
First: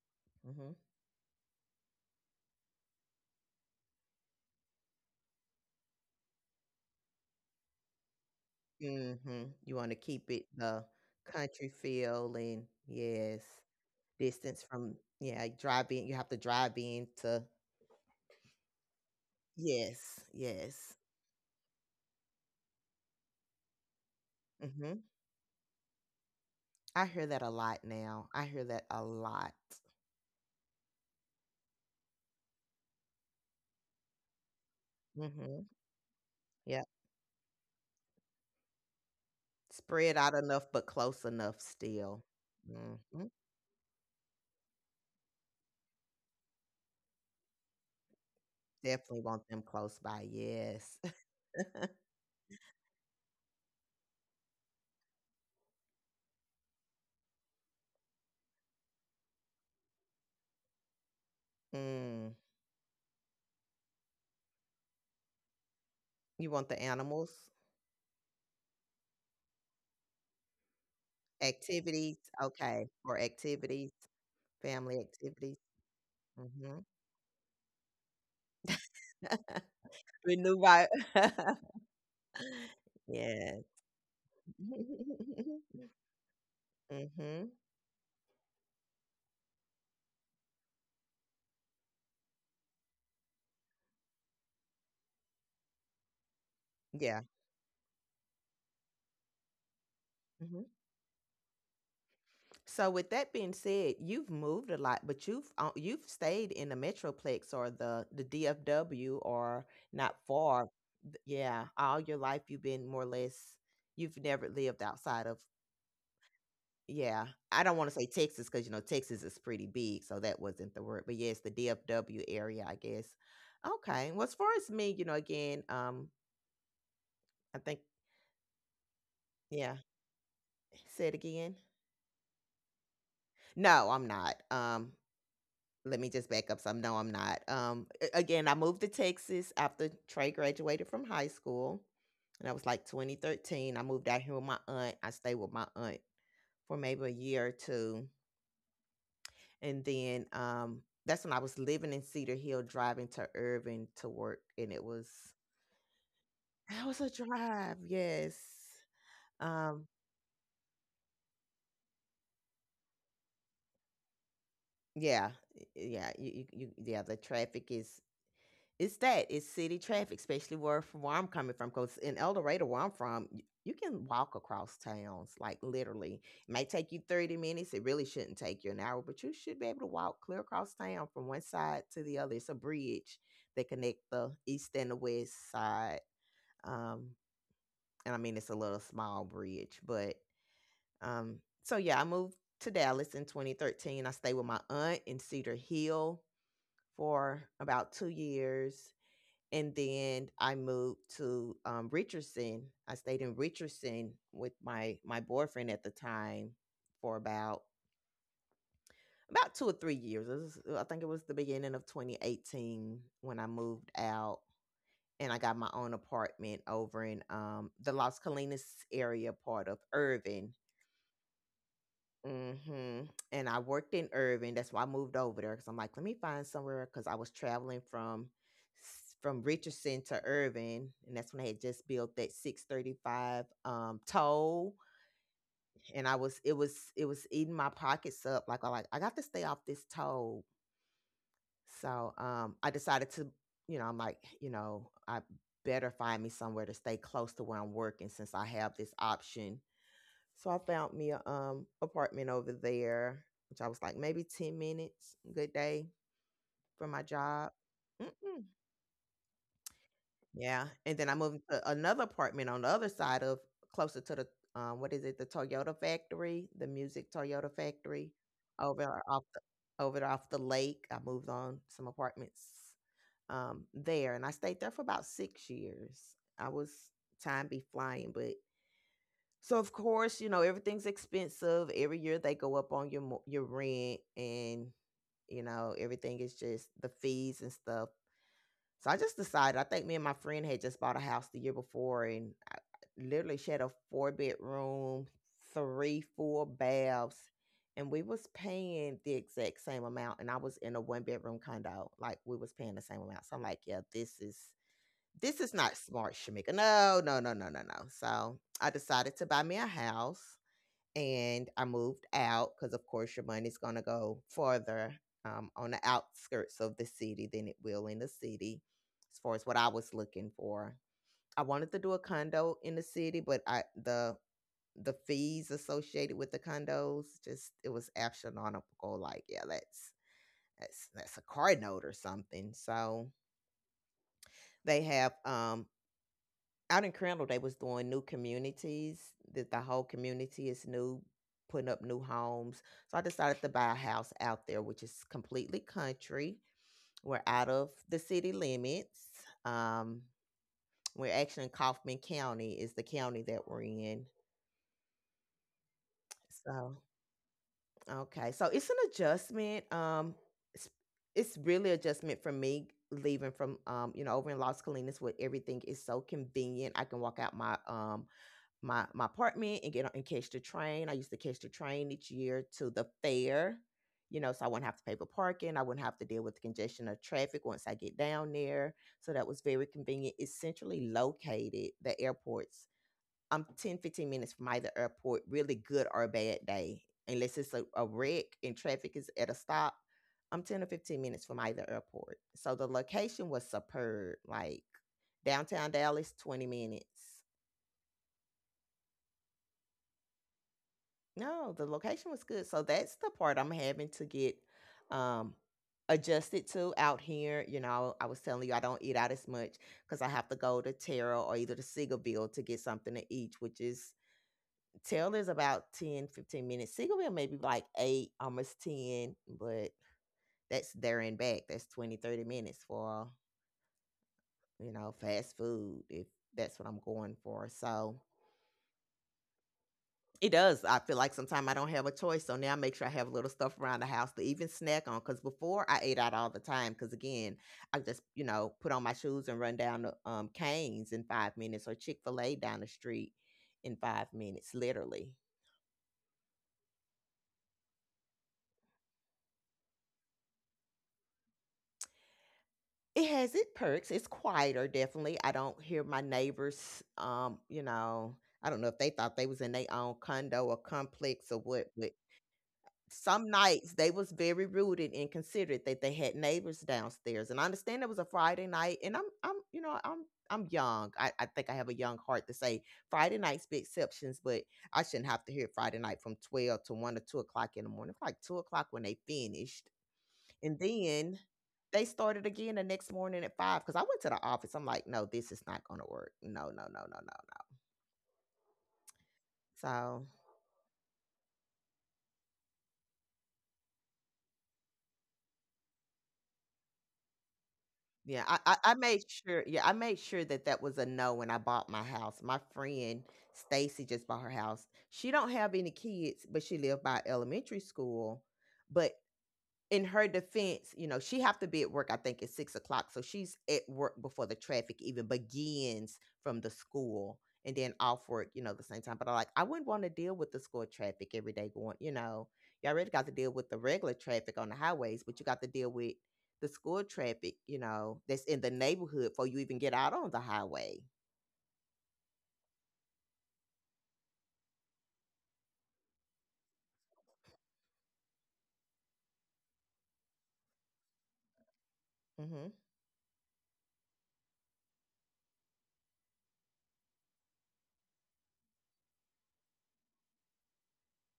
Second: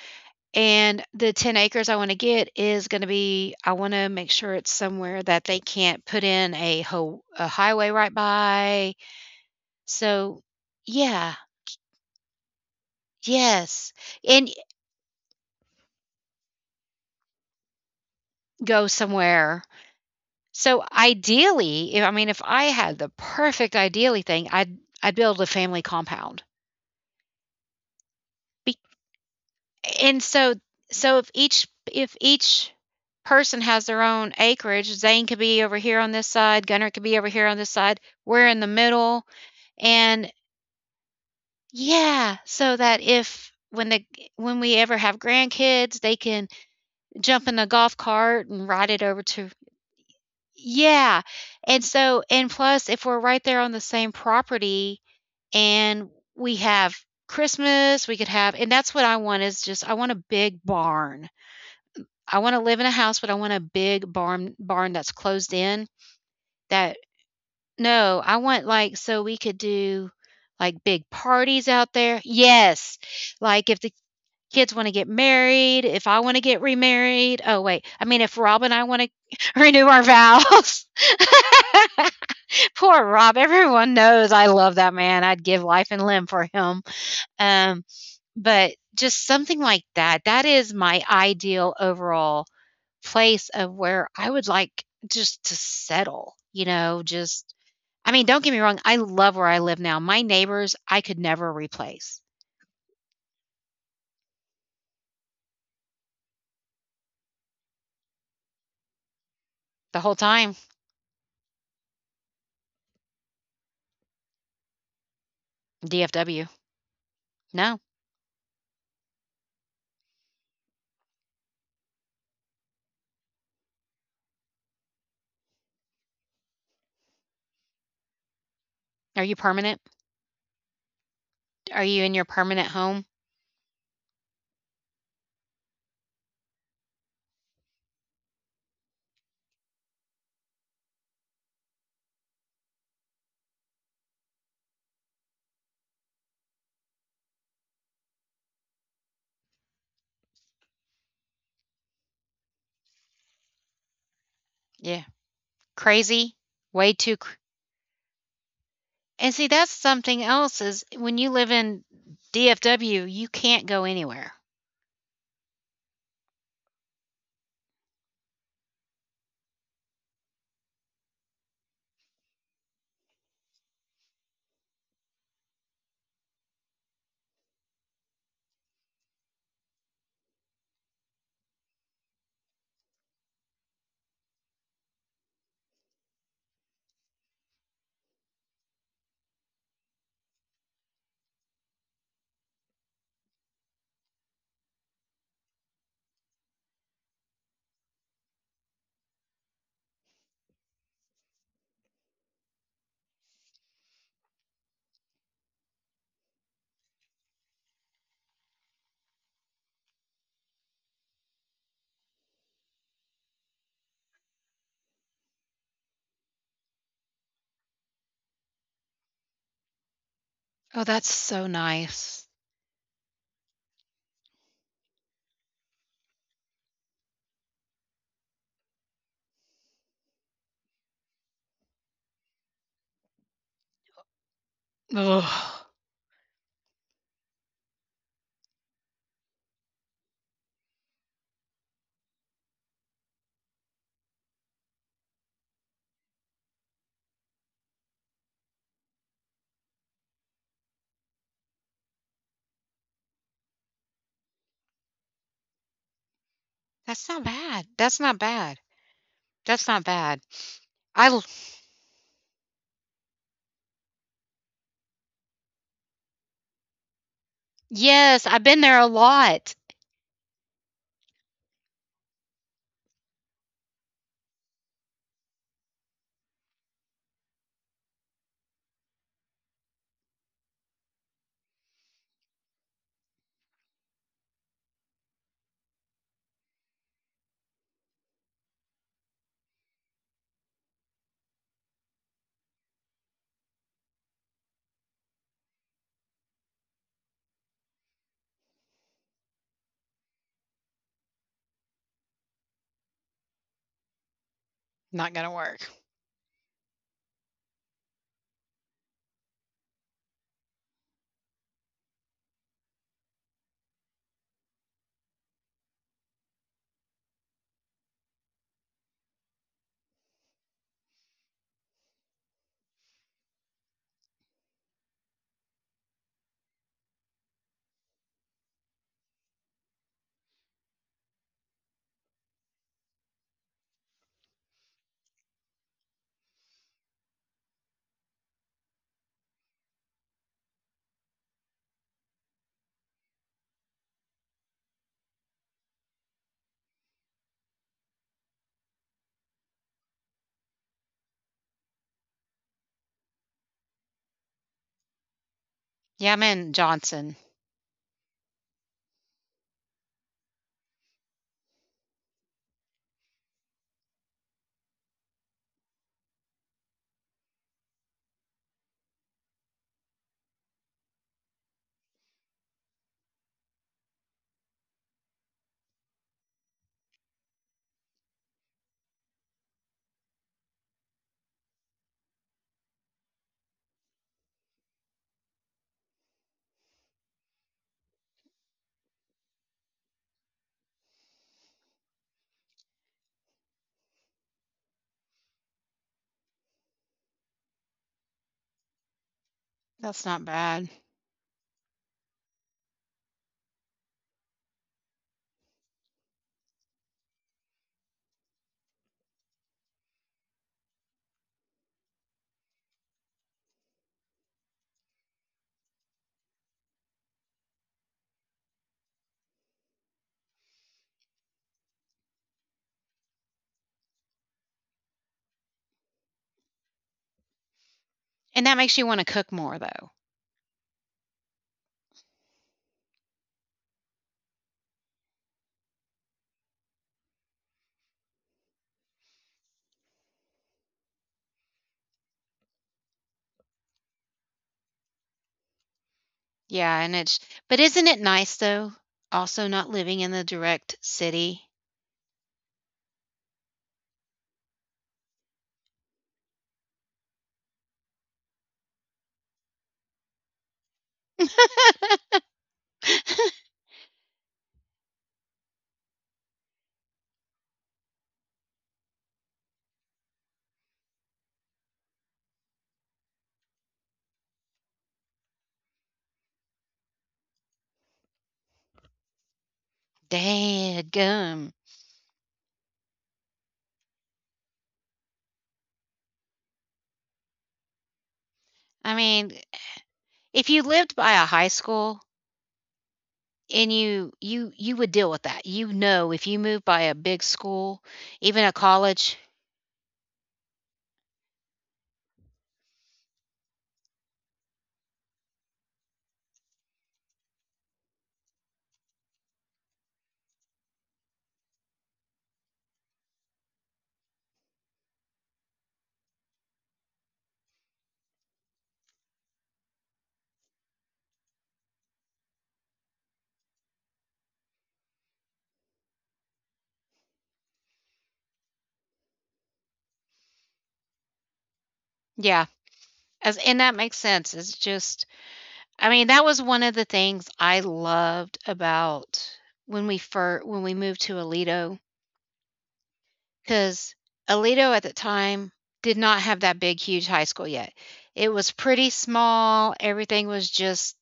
Speaker 2: Mhm.
Speaker 1: and the 10 acres I wanna get is gonna be I wanna make sure it's somewhere that they can't put in a ho a highway right by.
Speaker 2: Mhm. You wanna keep
Speaker 1: So
Speaker 2: it the
Speaker 1: yeah,
Speaker 2: country feel, and yes,
Speaker 1: yes, and
Speaker 2: distance from, yeah, drive in. You have to drive in to,
Speaker 1: Go somewhere.
Speaker 2: yes,
Speaker 1: So
Speaker 2: yes.
Speaker 1: ideally, if I mean, if I had the perfect ideally thing, I'd
Speaker 2: Mhm.
Speaker 1: I'd build a family compound.
Speaker 2: I hear that a lot now. I hear
Speaker 1: Be-
Speaker 2: that a lot.
Speaker 1: and so so if each person has their own acreage, Zane could be
Speaker 2: Mhm.
Speaker 1: over here on this side,
Speaker 2: Yeah.
Speaker 1: Gunnar could be over here on this side. We're in the middle,
Speaker 2: Spread
Speaker 1: and
Speaker 2: out enough, but close enough still.
Speaker 1: yeah, so that
Speaker 2: Mhm.
Speaker 1: if when we ever have grandkids, they can jump in a golf cart and ride it
Speaker 2: Definitely
Speaker 1: over
Speaker 2: want
Speaker 1: to
Speaker 2: them close by, yes.
Speaker 1: Yeah, and so and plus, if we're right there on the same property and we have Christmas, we could have and that's what I want is just I want a big barn.
Speaker 2: Mm.
Speaker 1: I wanna live in a house, but I want a big barn that's closed in,
Speaker 2: You want the
Speaker 1: that
Speaker 2: animals?
Speaker 1: no, I want, like, so we could do, like, big parties out
Speaker 2: Activities?
Speaker 1: there.
Speaker 2: Okay,
Speaker 1: Yes,
Speaker 2: or
Speaker 1: like, if
Speaker 2: activities,
Speaker 1: the kids wanna
Speaker 2: family
Speaker 1: get
Speaker 2: activities.
Speaker 1: married, if I wanna get
Speaker 2: Mhm.
Speaker 1: remarried. Oh, wait, I mean, if Rob and I wanna renew our
Speaker 2: Renew vi
Speaker 1: vows. Poor Rob.
Speaker 2: Yes.
Speaker 1: Everyone knows I love that man. I'd give life and limb for him.
Speaker 2: Mhm.
Speaker 1: Um, but just something like that. That is my ideal overall place of where I would like just to settle, you know,
Speaker 2: Yeah.
Speaker 1: just I mean, don't get me wrong, I love where I live now. My
Speaker 2: Mhm.
Speaker 1: neighbors I could never replace.
Speaker 2: So with that being said, you've moved a lot, but you've stayed in the Metroplex, or the DFW, or—
Speaker 1: The
Speaker 2: not
Speaker 1: whole time
Speaker 2: far. Yeah, all your life you've been more or less, you've never lived outside of.
Speaker 1: DFW.
Speaker 2: Yeah. I don't want
Speaker 1: No.
Speaker 2: to say Texas, because, you know, Texas is pretty big, so that wasn't the word. But yes, the DFW area, I guess. Okay. Well, as far as me, again, I think.
Speaker 1: Are you
Speaker 2: Yeah.
Speaker 1: permanent?
Speaker 2: Say it again.
Speaker 1: Are you in your permanent home?
Speaker 2: No, I'm not. Let me just back up some. No, I'm not. Again, I moved to Texas after Trey graduated from high school, and I was like 2013. I moved out here with my aunt. I stayed with my aunt for maybe a year or two. And then, that's when I was living in Cedar Hill, driving to Irving to work, and it was
Speaker 1: Yeah. Crazy.
Speaker 2: that was a
Speaker 1: Way too crazy.
Speaker 2: drive, yes.
Speaker 1: And see,
Speaker 2: Um,
Speaker 1: that's something else is when you live in DFW, you can't go anywhere.
Speaker 2: yeah, yeah, you yeah, the traffic is it's that it's city traffic, especially where from where I'm coming from. Because in El Dorado, where I'm from, you can walk across towns, like literally. It may take you 30 minutes, it really shouldn't take you an hour, but you should be able to walk clear across town from one side to the other. It's a bridge that connect the east and the west side. Um, and I mean, it's a little small bridge, but um, so yeah, I moved to Dallas in 2013. I stayed with my aunt in Cedar Hill for about 2 years. And then I moved to Richardson. I stayed in Richardson with my boyfriend at the time for about 2 or 3 years. I think it was the beginning of 2018 when I moved out and I got my own apartment over in the Las Colinas area part of Irving.
Speaker 1: Oh, that's so nice.
Speaker 2: Hmm. And I worked in Irving. That's why I moved over there because I'm like, let me find somewhere because I was traveling from from Richardson to Irving, and that's when I had just built that 635 toll,
Speaker 1: Ugh.
Speaker 2: and I was it was it was eating my pockets up. Like I got to stay off this toll. So I decided to, I'm like, I better find me somewhere to stay close to where I'm working since I have this option. So I found me a apartment over there, which I was like maybe 10 minutes, good day, from my
Speaker 1: That's not
Speaker 2: job.
Speaker 1: bad. That's not
Speaker 2: Mm-mm.
Speaker 1: bad. That's not bad.
Speaker 2: Yeah, and then I
Speaker 1: I l-
Speaker 2: moved to another apartment on the other side of, closer to the what is it, the Toyota factory, the music Toyota factory,
Speaker 1: yes, I've been there a
Speaker 2: over off the
Speaker 1: lot.
Speaker 2: over off the lake. I moved on some apartments there, and I stayed there for about 6 years. I was, time be flying, but so of course you know everything's expensive. Every year they go up on your your rent, and you know everything is just the fees and stuff. So I just decided, I think me and my friend had just bought a house the year before, and I literally, she had a four bedroom, three full baths, and we was paying the exact same amount. And I was in a one bedroom condo, like we was paying the same amount. So I'm like, yeah, this is
Speaker 1: Not
Speaker 2: this
Speaker 1: gonna
Speaker 2: is not
Speaker 1: work.
Speaker 2: smart, Shamika. No, no, no, no, no, no. So I decided to buy me a house and I moved out because, of course, your money's going to go farther on the outskirts of the city than it will in the city as far as what I was looking for. I wanted to do a condo in the city, but I the fees associated with the condos, just it was astronomical. Like, yeah, that's a car note or something. So they have out in Crandall, they was doing new communities. That, the whole community is new, putting up new homes. So I decided to buy a house out there, which is completely country. We're out of the city limits. Um, we're actually in Kaufman County, is the county that we're in.
Speaker 1: Yeah, I'm in
Speaker 2: So
Speaker 1: Johnson.
Speaker 2: okay, so it's an adjustment. It's, it's really adjustment for me leaving from you know, over in Los Colinas where everything is so convenient. I can walk out my my apartment and get on and catch the train. I used to catch the train each year to the fair, you know, so I wouldn't have to pay for parking. I wouldn't have to deal with the congestion of traffic once I get down there. So that was very convenient. It's centrally located. The airports, I'm ten, 15 minutes from either airport, really, good or a bad day. Unless it's a wreck and traffic is at a stop. I'm 10 or 15 minutes from either airport. So the location was superb. Like downtown Dallas, 20 minutes.
Speaker 1: That's not bad.
Speaker 2: No, the location was good. So that's the part I'm having to get um adjusted to out here. You know, I was telling you I don't eat out as much because I have to go to Terra or either to Seagoville to get something to eat, which is, Terra is about 10, 15 minutes. Seagoville maybe like eight, almost 10, but that's there and back. That's 20, 30 minutes for, you know, fast food if that's what I'm going for. So,
Speaker 1: And that makes you want to cook more though.
Speaker 2: it does. I feel like sometimes I don't have a choice, so now I make sure I have a little stuff around the house to even snack on. Because before I ate out all the time, because again, I just you know, put on my shoes and run down to Canes in 5 minutes or Chick Fil A down the street in 5 minutes, literally.
Speaker 1: Yeah, and it's but isn't it nice though? Also not living in the direct city.
Speaker 2: It has its perks. It's quieter, definitely. I don't hear my neighbors. You know, I don't know if they thought they was in their own condo or complex or what, but some nights they was very rude and inconsiderate that they had neighbors downstairs. And I understand it was a Friday night and I'm you know I'm young. I think I have a young heart to say Friday nights be exceptions, but I shouldn't have to hear Friday night from 12 to 1 or 2 o'clock in the morning. It's like 2 o'clock when they finished and
Speaker 1: Dad
Speaker 2: then
Speaker 1: gum.
Speaker 2: they started again the next morning at 5 because I went to the office. I'm like, no, this is not going to work, no no no no no no.
Speaker 1: I mean,
Speaker 2: So,
Speaker 1: if you lived by a high school, and you would deal with that. You know, if you move by a big school,
Speaker 2: yeah, I, I
Speaker 1: even a
Speaker 2: I made
Speaker 1: college,
Speaker 2: sure. Yeah, I made sure that that was a no when I bought my house. My friend Stacy just bought her house. She don't have any kids, but she lived by elementary school. But in her defense, you know, she have to be at work, I think at 6 o'clock, so she's at work before the traffic even begins from the school, and then off work, you know, the same time. But I, like, I wouldn't want to deal with the school traffic every day going. You know, you already got to deal with the regular traffic on the highways, but you got to deal with the school traffic, you know, that's in the neighborhood before you even get out on the highway.
Speaker 1: yeah. As and that makes sense. It's just I mean, that was one of the things I loved about when we when we moved to Alito,
Speaker 2: Hmm.
Speaker 1: cuz Alito at the time did not have that big huge high school yet. It was pretty small. Everything was just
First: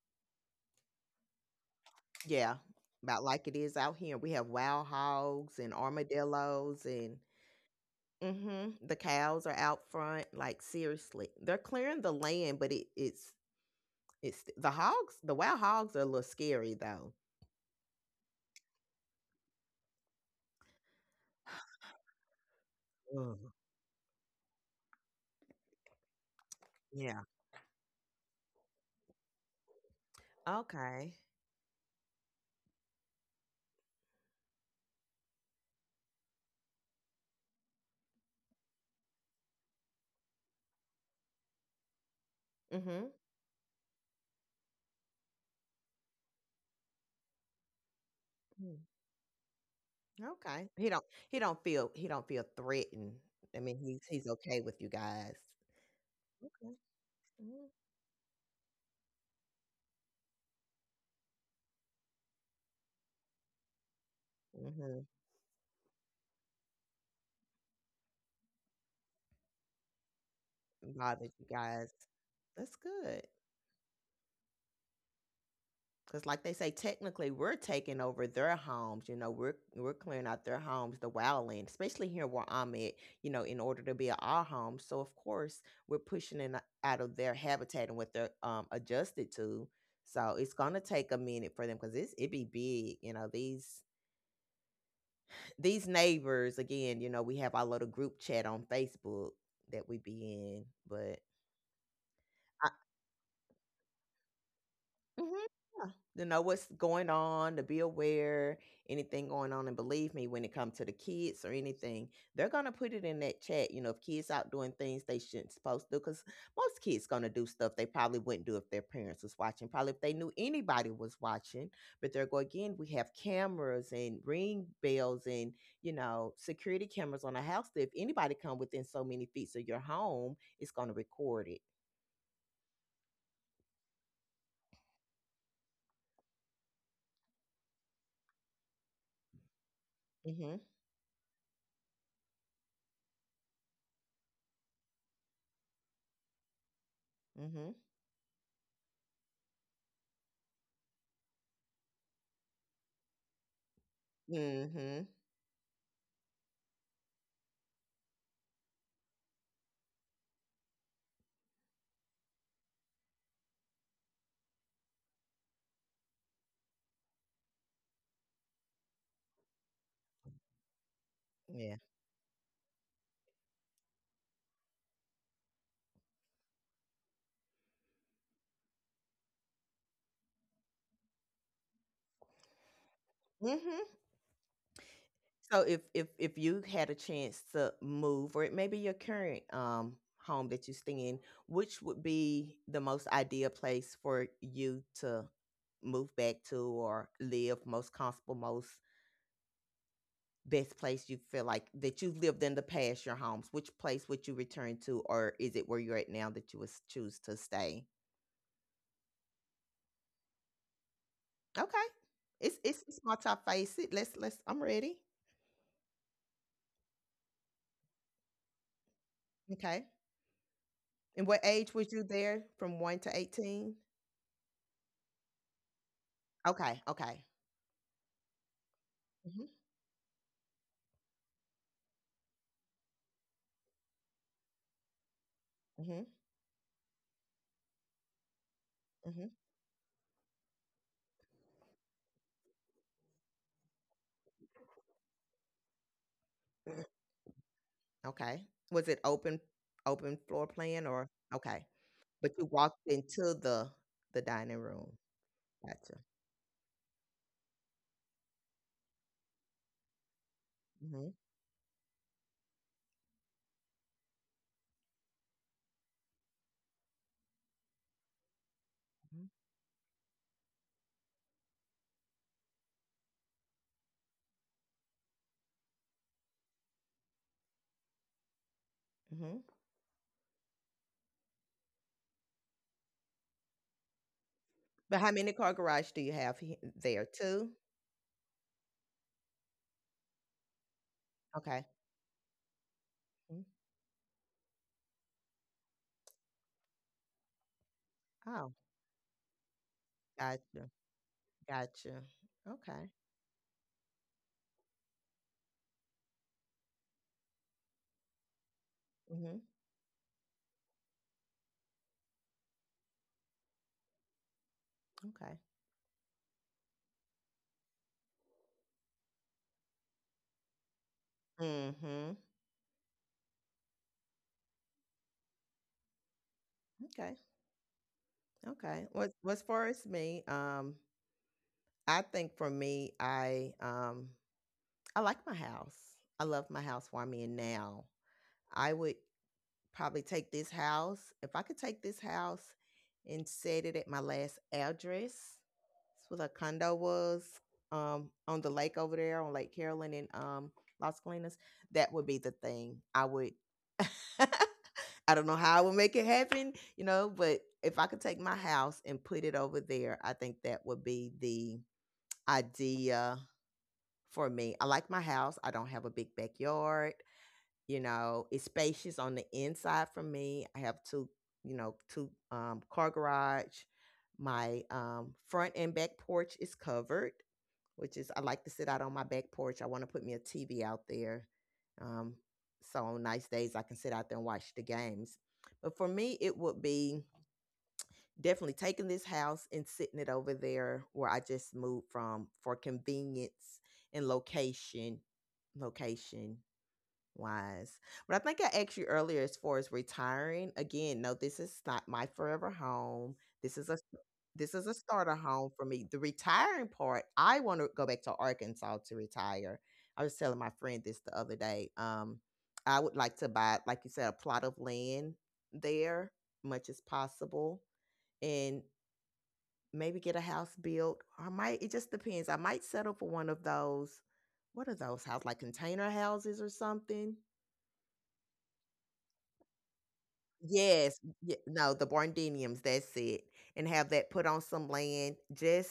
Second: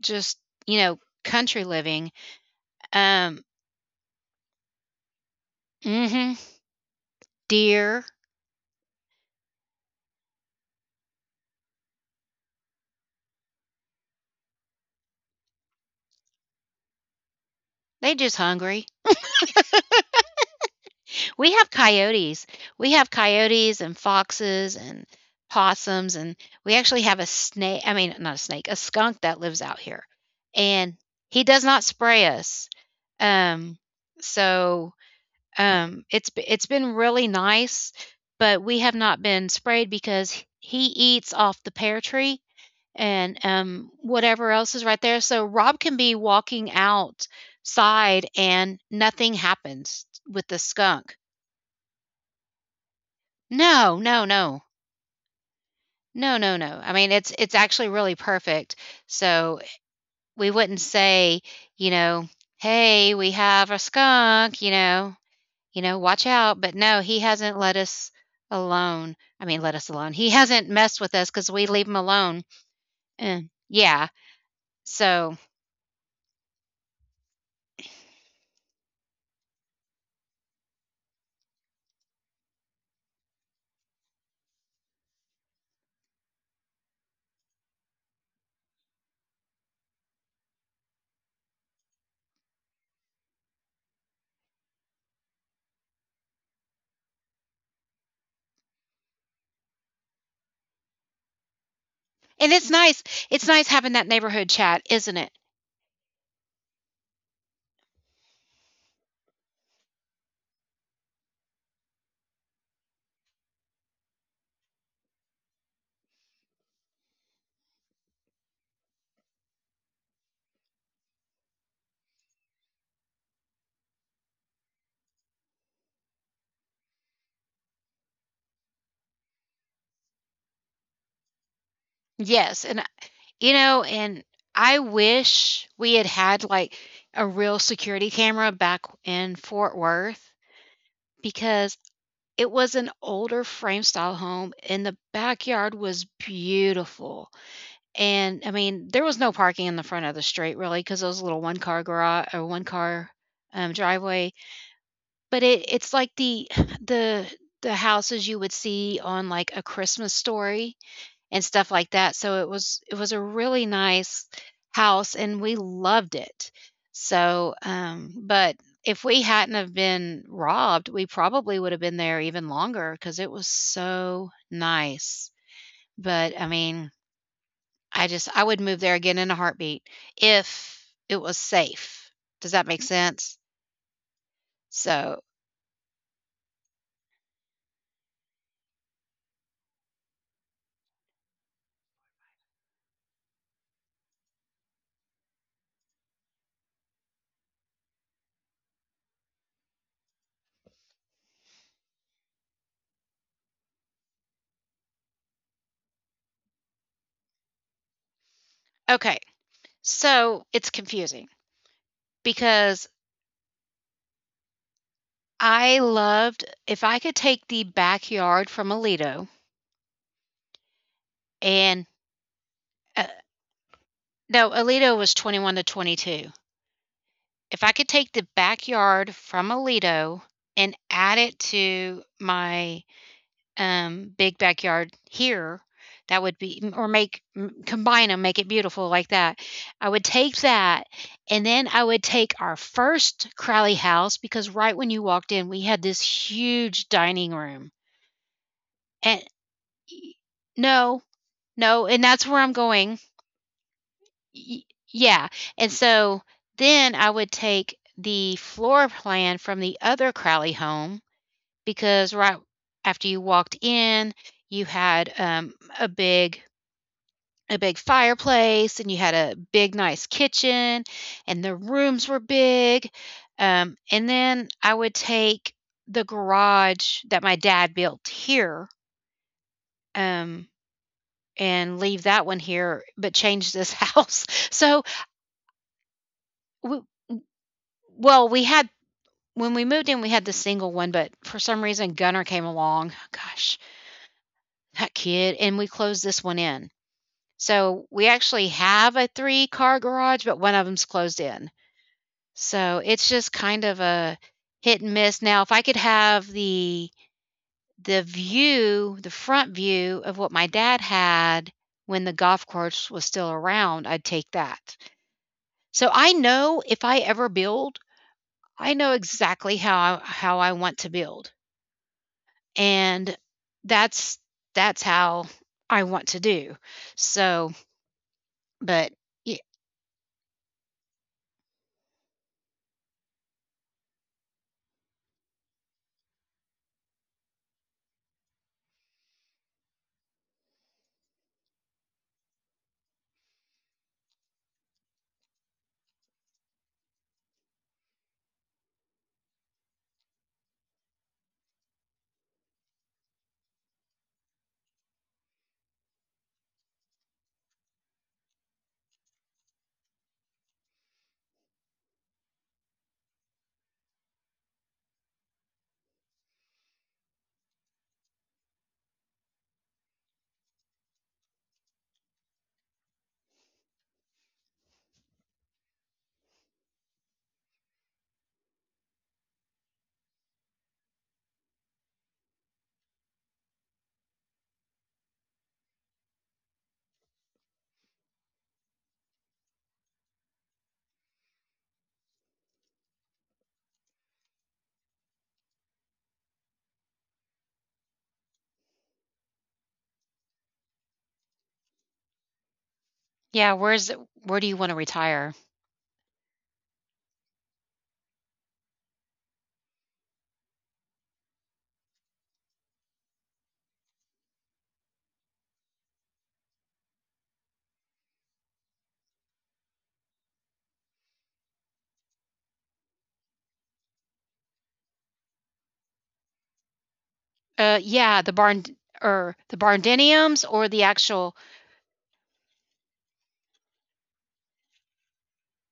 Speaker 1: just, you know, country living.
Speaker 2: Yeah, about
Speaker 1: Um
Speaker 2: like it is out here. We have wild hogs and
Speaker 1: mhm.
Speaker 2: armadillos and,
Speaker 1: Deer.
Speaker 2: mhm, the cows are out front, like seriously. They're clearing the land, but it's it's the hogs, the wild hogs are a little scary though.
Speaker 1: They just hungry. We have coyotes. We have
Speaker 2: Ugh,
Speaker 1: coyotes and foxes and possums, and we actually have
Speaker 2: yeah.
Speaker 1: a snake, I mean not a snake, a skunk that lives out here. And
Speaker 2: Okay.
Speaker 1: he does not spray us. Um so it's been really nice, but we have not been sprayed because he eats off the pear tree
Speaker 2: Mhm.
Speaker 1: and whatever else is right there. So Rob can be walking outside
Speaker 2: Mm.
Speaker 1: and nothing happens with the
Speaker 2: Okay. He don't
Speaker 1: skunk.
Speaker 2: he don't feel he don't feel threatened. I mean,
Speaker 1: no,
Speaker 2: he's
Speaker 1: no,
Speaker 2: he's okay
Speaker 1: no.
Speaker 2: with you guys.
Speaker 1: No, no,
Speaker 2: Okay.
Speaker 1: no. I mean, it's
Speaker 2: Mhm.
Speaker 1: actually really perfect. So we wouldn't say, you know, "Hey, we have a skunk,"
Speaker 2: Mhm.
Speaker 1: you know, "Watch out." But no, he hasn't let us alone. I mean, let us alone. He hasn't messed with us
Speaker 2: Bothered you
Speaker 1: because we leave
Speaker 2: guys.
Speaker 1: him alone.
Speaker 2: That's good.
Speaker 1: And yeah. So
Speaker 2: Because, like they say, technically we're taking over their homes. You know, we're clearing out their homes, the wildland, especially here where I'm at. You know, in order to be at our homes, so of course we're pushing it out of their habitat and what they're adjusted to. So it's gonna take a minute for them because it's, it be big. You know, these neighbors again. You know, we have our little group chat on Facebook that we be in, but
Speaker 1: and it's nice having that neighborhood chat, isn't it?
Speaker 2: mhm, yeah. To know what's going on, to be aware, anything going on, and believe me, when it comes to the kids or anything, they're gonna put it in that chat. You know, if kids out doing things they shouldn't supposed to, because most kids gonna do stuff they probably wouldn't do if their parents was watching, probably if they knew anybody was watching. But they're going, again, we have cameras and ring bells and you know security cameras on a house, that if anybody come within so many feet of your home, it's gonna record it.
Speaker 1: Yes, and You know, and I wish we had had like a real security camera back in Fort Worth
Speaker 2: Mhm.
Speaker 1: because it was an older frame style home, and the backyard was beautiful.
Speaker 2: Mhm.
Speaker 1: And I mean, there was no parking in the front of the street really because it was a little one car garage, or one car driveway.
Speaker 2: Mhm.
Speaker 1: But it's like the the the houses you would see on like a Christmas story and stuff like that. So it was a really nice house, and we loved it. So, but if we hadn't have been robbed, we probably would
Speaker 2: Yeah.
Speaker 1: have been there even longer because it was so nice. But I mean, I just I would move there again in a heartbeat if it was safe. Does that make sense?
Speaker 2: Mhm.
Speaker 1: So,
Speaker 2: So if you had a chance to move, or it may be your current home that you stay in, which would be the most ideal place for you to move back to or live most comfortable, most best place you feel like that you've lived in the past, your homes? Which place would you return to, or is it where you're at now that you would choose to stay?
Speaker 1: okay. So, it's confusing
Speaker 2: Okay, it's it's,
Speaker 1: because
Speaker 2: it's multifaceted. It. Let's let's. I'm ready.
Speaker 1: I loved if I could take the backyard from Alito
Speaker 2: Okay. And what age
Speaker 1: and
Speaker 2: was you there, from one
Speaker 1: Uh,
Speaker 2: to eighteen?
Speaker 1: no, Alito was 21 to 22.
Speaker 2: Okay. Okay.
Speaker 1: If I could take the backyard
Speaker 2: Mhm,
Speaker 1: from Alito and add it to my, big backyard here,
Speaker 2: mhm,
Speaker 1: that would be or make combine them, make it beautiful like
Speaker 2: mhm.
Speaker 1: that. I would take that, and then I would take our first Crowley house, because right when you walked in, we had this huge dining room,
Speaker 2: Okay. Was it
Speaker 1: and
Speaker 2: open, open floor plan,
Speaker 1: no,
Speaker 2: or okay.
Speaker 1: no, and that's
Speaker 2: But
Speaker 1: where
Speaker 2: you
Speaker 1: I'm
Speaker 2: walked
Speaker 1: going.
Speaker 2: into the dining
Speaker 1: Y-
Speaker 2: room.
Speaker 1: yeah. And
Speaker 2: Gotcha.
Speaker 1: so then I would take the floor plan from the other Crowley home,
Speaker 2: Mhm,
Speaker 1: because right after you walked in, you had a big fireplace, and you had
Speaker 2: mhm,
Speaker 1: a big nice kitchen, and the rooms were big. And then I would take the garage that my dad built here,
Speaker 2: mhm.
Speaker 1: um, and leave that one here, but change this house. So,
Speaker 2: But how many car garage do you have
Speaker 1: we,
Speaker 2: there? Two?
Speaker 1: well, we had when we moved in, we had the single one, but for some
Speaker 2: Okay.
Speaker 1: reason, Gunner came along.
Speaker 2: Mhm.
Speaker 1: Gosh, that kid. And we closed this one in. So we actually
Speaker 2: Oh,
Speaker 1: have a three car garage, but one of
Speaker 2: gotcha.
Speaker 1: them's closed in.
Speaker 2: Gotcha.
Speaker 1: So
Speaker 2: Okay.
Speaker 1: it's just kind of a hit and miss. Now, if I could have the view, the
Speaker 2: Mhm.
Speaker 1: front view of what my dad had when the golf course was still around, I'd take that.
Speaker 2: Okay.
Speaker 1: So I know if I ever build, I know exactly how I want to build.
Speaker 2: Mhm.
Speaker 1: And that's that's how I want to do.
Speaker 2: Okay.
Speaker 1: So,
Speaker 2: Okay.
Speaker 1: but
Speaker 2: What
Speaker 1: y-
Speaker 2: what's, for as me, I think for me I like my house. I love my house where I'm in now. I would probably take this house. If I could take this house and set it at my last address, that's what a condo was on the lake over there on Lake Carolyn in Las Colinas. That would be the thing. I would. I don't know how I would make it happen, you know, but if I could take my house and put it over there, I think that would be the idea for me. I like my house. I don't have a big backyard. You know, it's spacious on the inside for me. I have two, you know, two car garage. My front and back porch is covered, which is, I like to sit out on my back porch. I want to put me a TV out there, um, so on nice days I can sit out there and watch the games. But for me, it would be definitely taking this house and sitting it over there where I just moved from for convenience and location wise. But I think I asked you earlier as far as retiring. Again, no, this is not my forever home.
Speaker 1: yeah,
Speaker 2: This is a
Speaker 1: where's where do you
Speaker 2: this is
Speaker 1: want
Speaker 2: a
Speaker 1: to
Speaker 2: starter
Speaker 1: retire?
Speaker 2: home for me. The retiring part, I want to go back to Arkansas to retire. I was telling my friend this the other day. I would like to buy, like you said, a plot of land there, much as possible, and maybe get a house built. I might. It just depends. I might settle for one of those. What are those houses? Like container houses or something.
Speaker 1: Yeah, the barn or the barn deniums or the
Speaker 2: Yes,
Speaker 1: actual.
Speaker 2: y no, the Bardeniums, that's it, and have that put on some land. Just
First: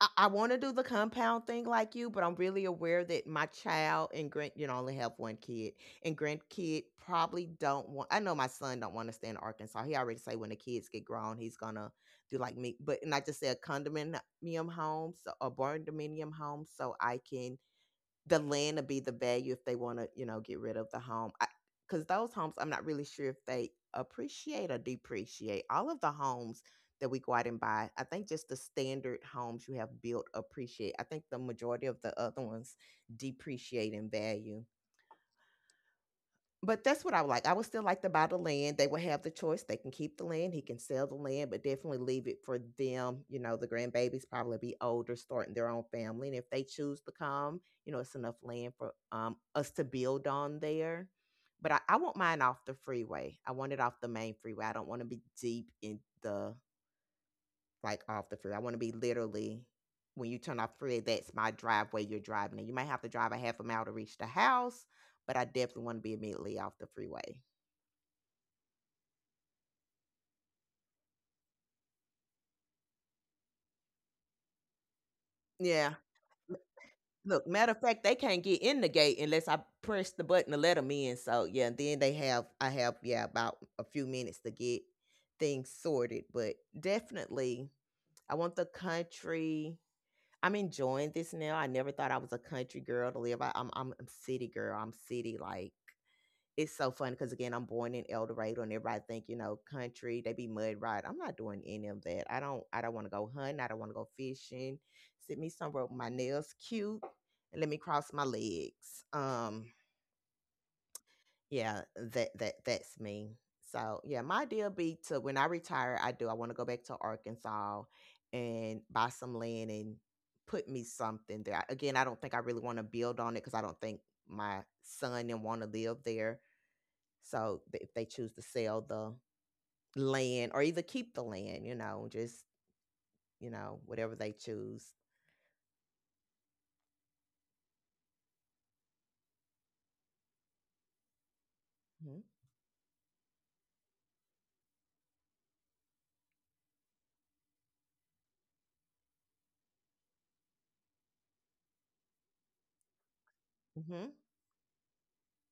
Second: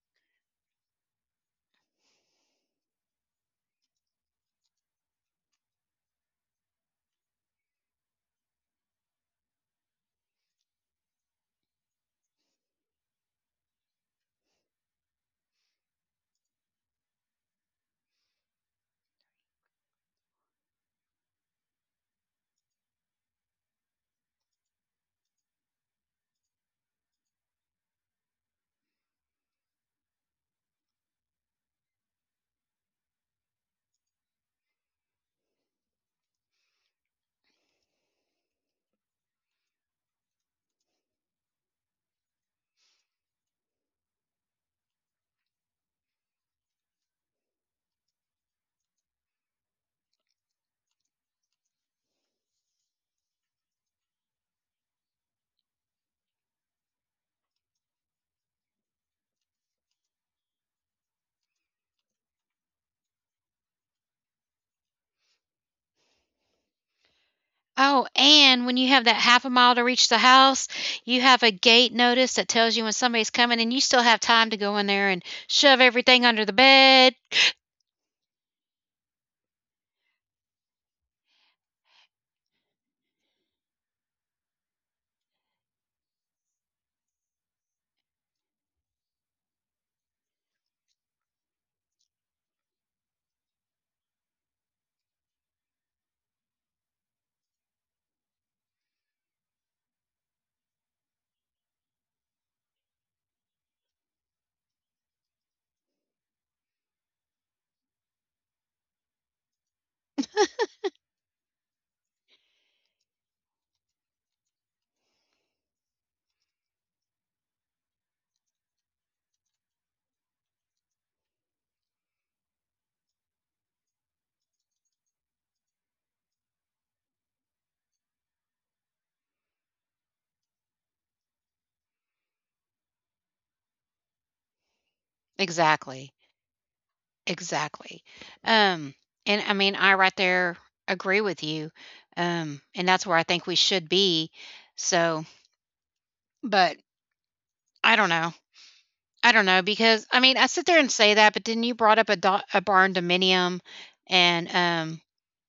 Speaker 2: I wanna do the compound thing like you, but I'm really aware that my child and I only have one kid, and grandkid probably don't want. I know my son don't wanna stay in Arkansas. He already say when the kids get grown, he's gonna do like me, but and I just say a condominium home, so a barn dominium home, so I can. The land would be the value if they want to, you know, get rid of the home. Because those homes, I'm not really sure if they appreciate or depreciate. All of the homes that we go out and buy, I think just the standard homes you have built appreciate. I think the majority of the other ones depreciate in value. But that's what I would like. I would still like to buy the land. They would have the choice. They can keep the land. He can sell the land, but definitely leave it for them. You know, the grandbabies probably be older, starting their own family. And if they choose to come, you know, it's enough land for us to build on there. But I want mine off the freeway. I want it off the main freeway. I don't want to be deep in the, like, off the freeway. I want to be literally when you turn off freeway, that's my driveway you're driving in. You might have to drive a half a mile to reach the house, but I definitely want to be immediately off the freeway.
Speaker 1: Oh, and when you have that half a mile to reach the house, you have a gate notice that tells you when somebody's coming, and you still have time to go in there and shove
Speaker 2: Yeah.
Speaker 1: everything under the bed.
Speaker 2: Look, matter of fact, they can't get in the gate unless I press the button to let them in. So yeah, then they have I have yeah about a few minutes to get things sorted. But definitely, I want the country. I'm enjoying this now. I never thought I was a country girl to live. I'm a city girl. I'm city like it's so fun because again, I'm born in El Dorado, and everybody think you know country. They be mud ride. I'm not doing any of that. I don't. I don't want to go hunting. I don't want to go fishing. Sit me somewhere with my nails cute, and let me cross my legs. Yeah, that's me. So yeah, my idea be to when I retire, I do. I want to go back to Arkansas and buy some land and put me something there. Again, I don't think I really want to build on it because I don't think my son and want to live there, so if they choose to sell the land or either keep the land, you know, just you know whatever they choose.
Speaker 1: Exactly. Exactly. Um, and I mean, I right there agree with you. And that's where I think we should be. So, but I don't know. I don't know because, I mean, I sit there and say that, but then you brought up a do a barn dominium,
Speaker 2: Mm-hmm.
Speaker 1: and,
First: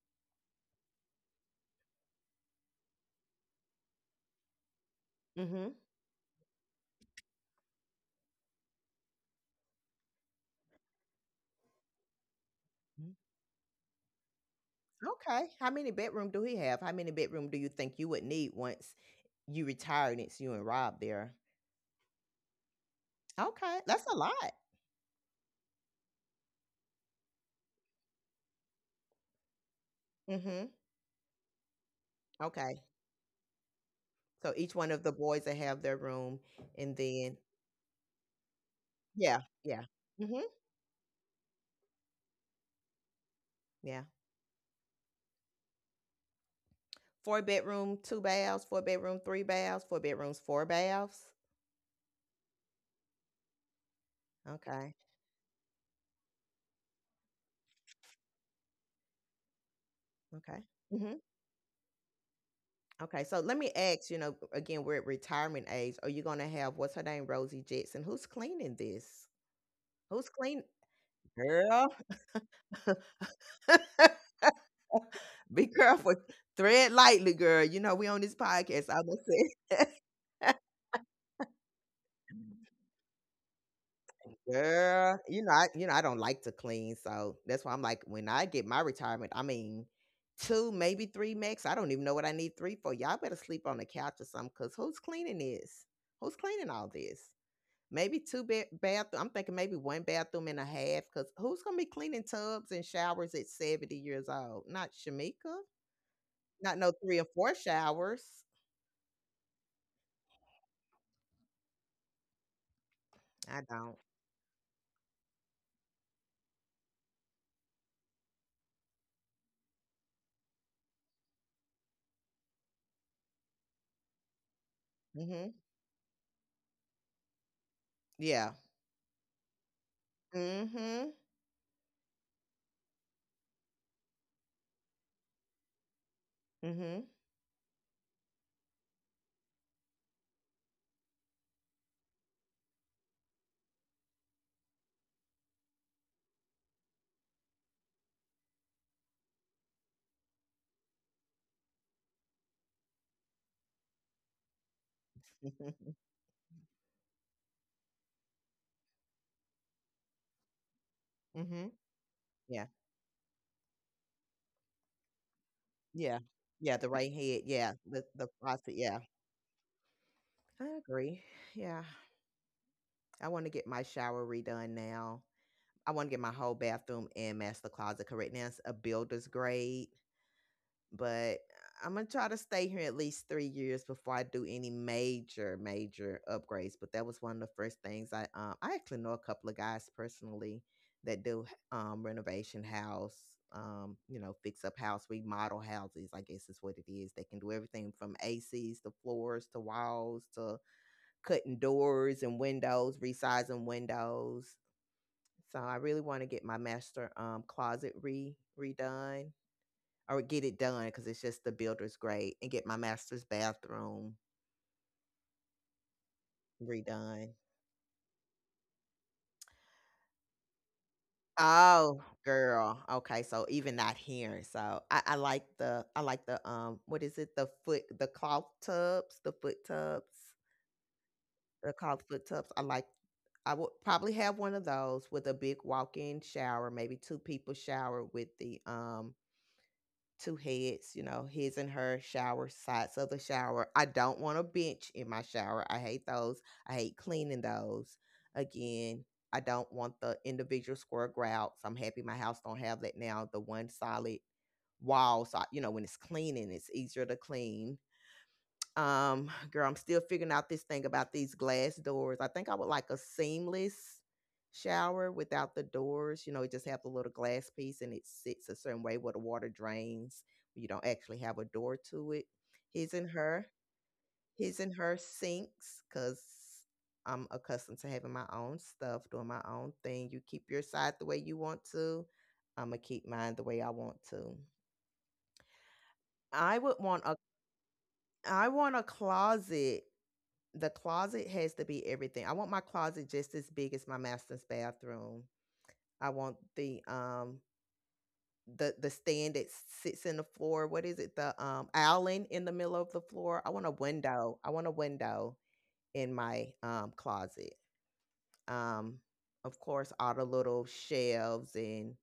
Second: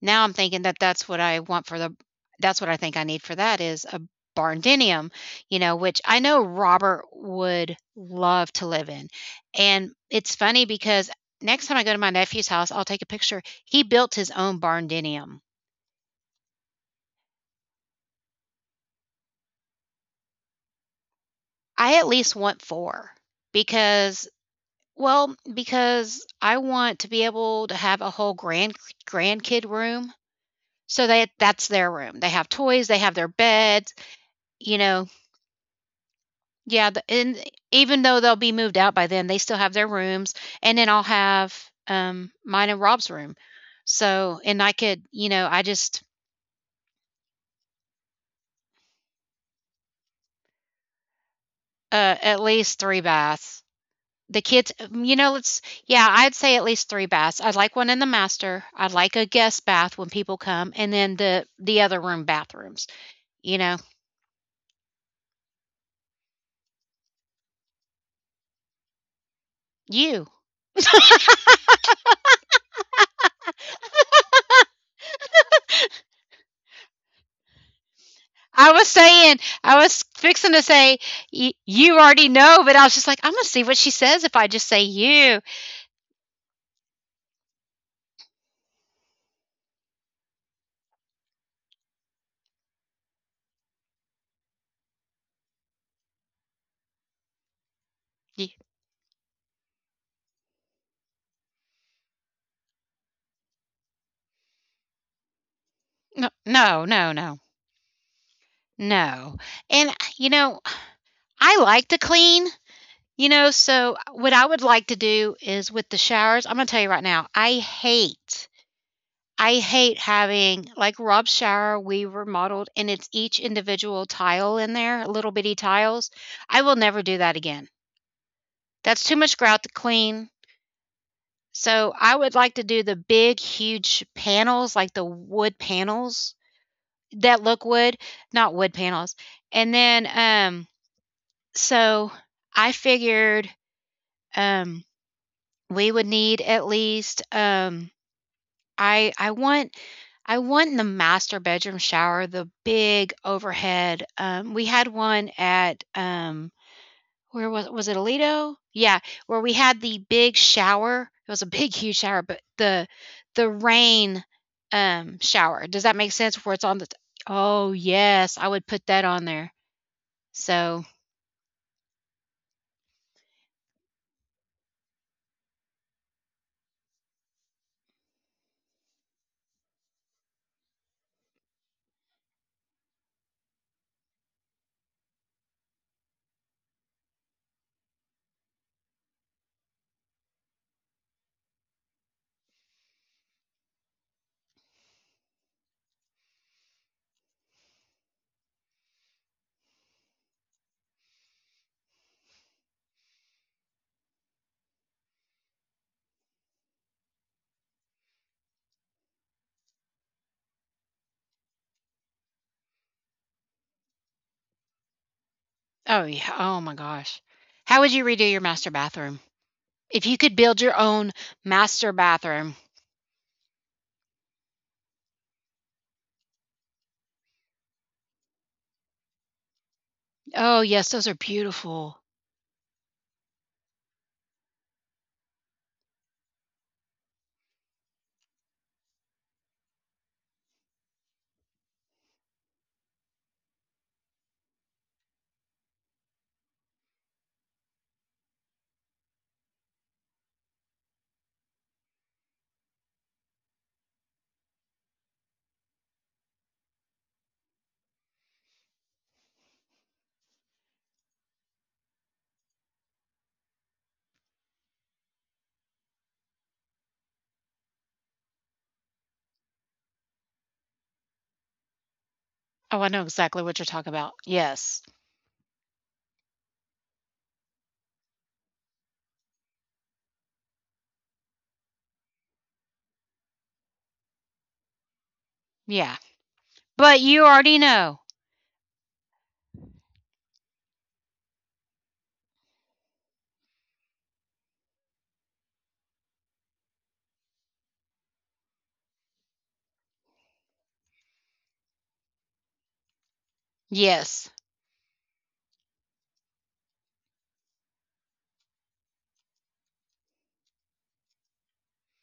Speaker 1: now I'm thinking that that's what I think I need for that is a barndenium, you
Speaker 2: Mm-hmm.
Speaker 1: know, which I know Robert would love to live in. And it's funny because next time I go to my nephew's house, I'll take a picture. He built his own barndenium.
Speaker 2: Okay. How many bedroom do he have? How many bedroom do you think you would need once you retire and it's you and Rob there?
Speaker 1: I at least want 4,
Speaker 2: Okay, that's a
Speaker 1: because
Speaker 2: lot.
Speaker 1: well, because I want to be able to have a whole grandkid room.
Speaker 2: Mm-hmm.
Speaker 1: So that that's their room. They have
Speaker 2: Okay.
Speaker 1: toys, they have their beds,
Speaker 2: So each
Speaker 1: you
Speaker 2: one of
Speaker 1: know.
Speaker 2: the boys that have their room,
Speaker 1: Yeah,
Speaker 2: and
Speaker 1: the, and
Speaker 2: then
Speaker 1: even though they'll be moved out by then, they
Speaker 2: yeah,
Speaker 1: still have
Speaker 2: yeah.
Speaker 1: their rooms,
Speaker 2: Mm-hmm.
Speaker 1: and then I'll have mine and Rob's room.
Speaker 2: Yeah.
Speaker 1: So, and I could, you know, I just
Speaker 2: Four bedroom, two baths. Four bedroom, three baths. Four bedrooms, four baths.
Speaker 1: at least 3 baths. The kids,
Speaker 2: Okay.
Speaker 1: you know, let's yeah, I'd say at least 3 baths. I'd like one in the master. I'd like a guest bath when people
Speaker 2: Okay.
Speaker 1: come, and then
Speaker 2: Mm-hmm.
Speaker 1: the other room bathrooms,
Speaker 2: Okay, so let
Speaker 1: you
Speaker 2: me
Speaker 1: know.
Speaker 2: ask, you know, again, we're at retirement age. Are you gonna have what's her name, Rosie Jetson? Who's cleaning this?
Speaker 1: You
Speaker 2: Who's clean? Girl, be careful. Thread lightly, girl. You know, we on this
Speaker 1: I
Speaker 2: podcast.
Speaker 1: was
Speaker 2: I'm gonna
Speaker 1: saying, I
Speaker 2: say,
Speaker 1: was fixing to say, you already know, but I was just like, I'm going to see what she says if I just say
Speaker 2: girl,
Speaker 1: you.
Speaker 2: you know, I don't like to clean, so that's why I'm like, when I get my retirement, I mean, two, maybe three max. I don't even know what I need three for. Y'all better sleep on the couch or something, cause who's cleaning this? Who's cleaning all this? Maybe two
Speaker 1: Y-
Speaker 2: bed bathroom. I'm thinking maybe one bathroom and a half. Cause who's gonna be cleaning tubs and showers at 70 years old? Not Shamika.
Speaker 1: No,
Speaker 2: Not
Speaker 1: no,
Speaker 2: no
Speaker 1: no,
Speaker 2: three or
Speaker 1: no,
Speaker 2: four showers.
Speaker 1: no. And, you know, I like to clean, you know,
Speaker 2: I
Speaker 1: so
Speaker 2: don't.
Speaker 1: what I would like to do is with the showers, I'm going to tell you right now, I hate. I hate having like Rob's shower. We remodeled, and it's each individual tile in there, little bitty
Speaker 2: Mm-hmm.
Speaker 1: tiles. I will never do that again.
Speaker 2: Yeah.
Speaker 1: That's too much grout to clean.
Speaker 2: Mm-hmm.
Speaker 1: So I would like to do the big, huge panels, like the wood panels
Speaker 2: Mm-hmm.
Speaker 1: that look wood, not wood panels. And then, so I figured um, we would need at least I want I want in the master bedroom shower the big overhead. We had one at where was it Alito? Yeah, where we had the big shower. It was a
Speaker 2: Mm-hmm.
Speaker 1: big, huge shower, but
Speaker 2: Yeah.
Speaker 1: the rain shower. Does that make
Speaker 2: Yeah.
Speaker 1: sense? Where it's
Speaker 2: Yeah.
Speaker 1: on the
Speaker 2: The right head.
Speaker 1: Oh
Speaker 2: Yeah. The
Speaker 1: yes, I would
Speaker 2: faucet.
Speaker 1: put
Speaker 2: Yeah.
Speaker 1: that on there.
Speaker 2: I
Speaker 1: So
Speaker 2: agree. Yeah. I want to get my shower redone now. I want to get my whole bathroom and master closet correct. Now it's a builder's grade. But I'm gonna try to stay here at least 3 years before I do any major, major upgrades. But that was one of the first things I I actually know a couple of guys personally that do renovation house, you know, fix up house, remodel houses, I guess is what it is. They can do everything from ACs to floors to walls to cutting doors and windows, resizing windows. So I really want to get my master closet re redone or get it done because it's just the builder's great and get my master's bathroom
Speaker 1: oh yeah, oh my gosh.
Speaker 2: redone.
Speaker 1: How would you redo your master bathroom? If you could build your own master
Speaker 2: Oh,
Speaker 1: bathroom.
Speaker 2: girl. Okay, so even not hearing. So I like the what is it? The cloth tubs,
Speaker 1: Oh yes, those are
Speaker 2: the
Speaker 1: beautiful.
Speaker 2: cloth foot tubs. I would probably have one of those with a big walk-in shower, maybe two people shower with the two heads, you know, his and her shower, sides of the shower. I don't want a bench in my shower. I hate those. I hate cleaning those. Again, I don't want the individual square grouts. I'm happy my house don't have that now. The one solid wall, so you know, when it's cleaning, it's easier to clean. Girl, I'm still figuring out this thing about these glass doors. I think I would like a seamless shower without the doors. You know, it just have the little glass piece and it sits a certain way where the water drains. You don't actually have a door to it.
Speaker 1: Oh, I
Speaker 2: His
Speaker 1: know
Speaker 2: and
Speaker 1: exactly
Speaker 2: her,
Speaker 1: what you're talking about.
Speaker 2: his and
Speaker 1: Yes.
Speaker 2: her sinks, because I'm accustomed to having my own stuff, doing my own thing. You keep your side the way you want to. I'm gonna keep mine the way I want to.
Speaker 1: Yeah.
Speaker 2: I would want
Speaker 1: But
Speaker 2: a
Speaker 1: you already know.
Speaker 2: I want a closet. The closet has to be everything. I want my closet just as big as my master's bathroom. I want the the stand that sits in the floor. What is it? The island in the middle of the floor. I want a
Speaker 1: Yes.
Speaker 2: window. I want a window in my closet. Um of course all the little shelves, and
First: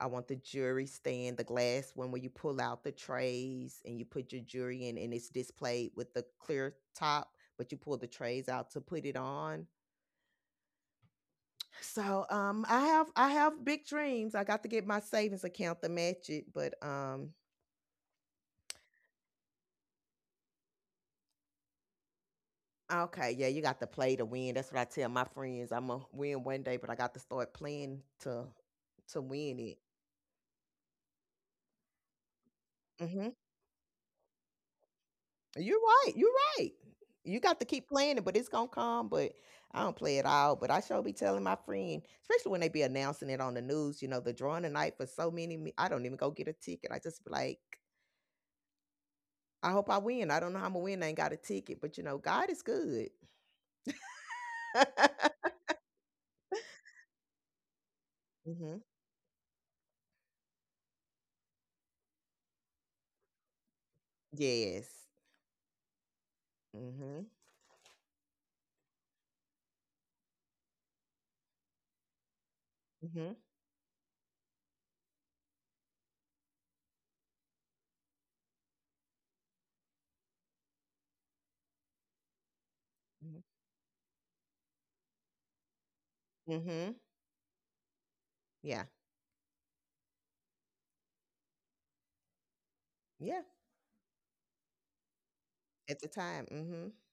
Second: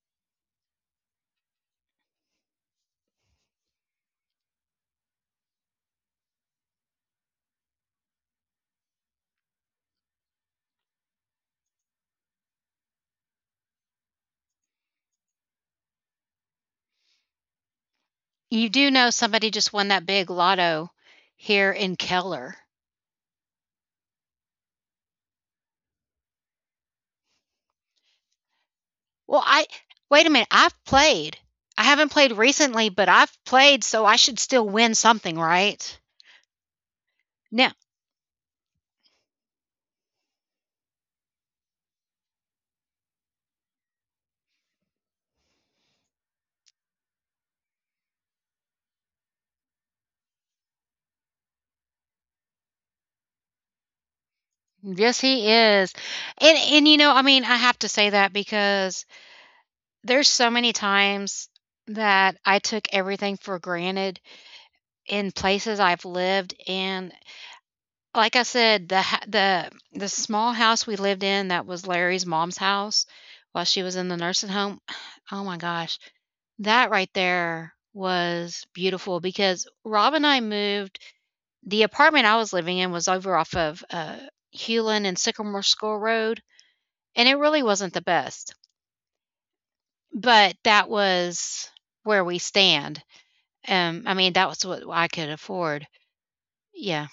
Speaker 2: I want the jewelry stand, the glass one where you pull out the trays and you put your jewelry in and it's displayed with the clear top, but you pull the trays out to put it on. So, I have big dreams. I got to get my savings account to match it, but
Speaker 1: You do know somebody just won that big lotto here in Keller.
Speaker 2: okay, yeah, you got to play to win. That's what I tell my friends. I'm gonna win one day, but I got to start playing to
Speaker 1: Well,
Speaker 2: win
Speaker 1: I
Speaker 2: it.
Speaker 1: wait a minute. I've played. I haven't played recently, but
Speaker 2: Hmm.
Speaker 1: I've played, so I should still win something,
Speaker 2: You're
Speaker 1: right?
Speaker 2: right. You're right. You got to
Speaker 1: No.
Speaker 2: keep playing it, but it's gonna come. But I don't play it out. But I sure be telling my friend, especially when they be announcing it on the news. You know, the drawing tonight for so many. I don't even go get a ticket. I just be like, I hope I win. I don't know how I'm gonna win. I ain't got a ticket, but you know, God is good.
Speaker 1: Yes, he is. And you know, I mean, I have to say that
Speaker 2: Hmm.
Speaker 1: because there's so many times that I took everything for granted
Speaker 2: Yes.
Speaker 1: in places I've lived and
Speaker 2: Hmm.
Speaker 1: like I said, the ha the small house we lived in that was Larry's mom's house
Speaker 2: Mm. Hmm.
Speaker 1: while she was in the nursing home. Oh my gosh, that right there was beautiful because Rob and I moved the apartment I was living in was over off of, Hulen and Sycamore School Road,
Speaker 2: Mm. Hmm.
Speaker 1: and it really wasn't the best,
Speaker 2: Yeah.
Speaker 1: but that was where we stand.
Speaker 2: Yeah.
Speaker 1: Um, I mean, that was what I could afford.
Speaker 2: At the time. Mm. Hmm.
Speaker 1: Yeah,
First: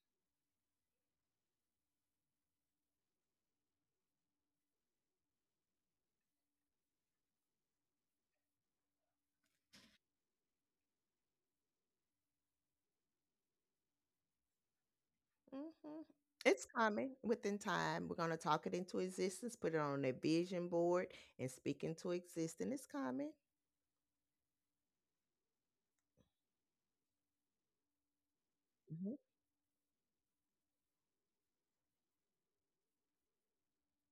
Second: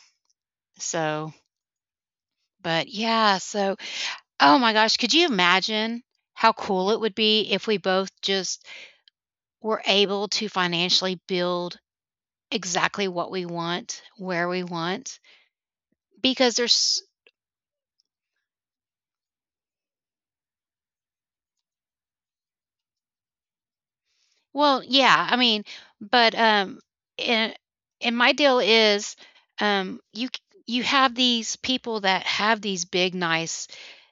Speaker 1: so but yeah, so oh my gosh, could you imagine how cool it would be if we both just were able to financially build exactly what we want, where we want?
Speaker 2: Mm. Hmm.
Speaker 1: Because
Speaker 2: It's
Speaker 1: there's
Speaker 2: coming within time. We're gonna talk it into existence, put it on a vision board and speak into existence. It's coming.
Speaker 1: well, yeah, I mean, but and and my deal is
Speaker 2: Mm.
Speaker 1: you you have these people that have these big nice,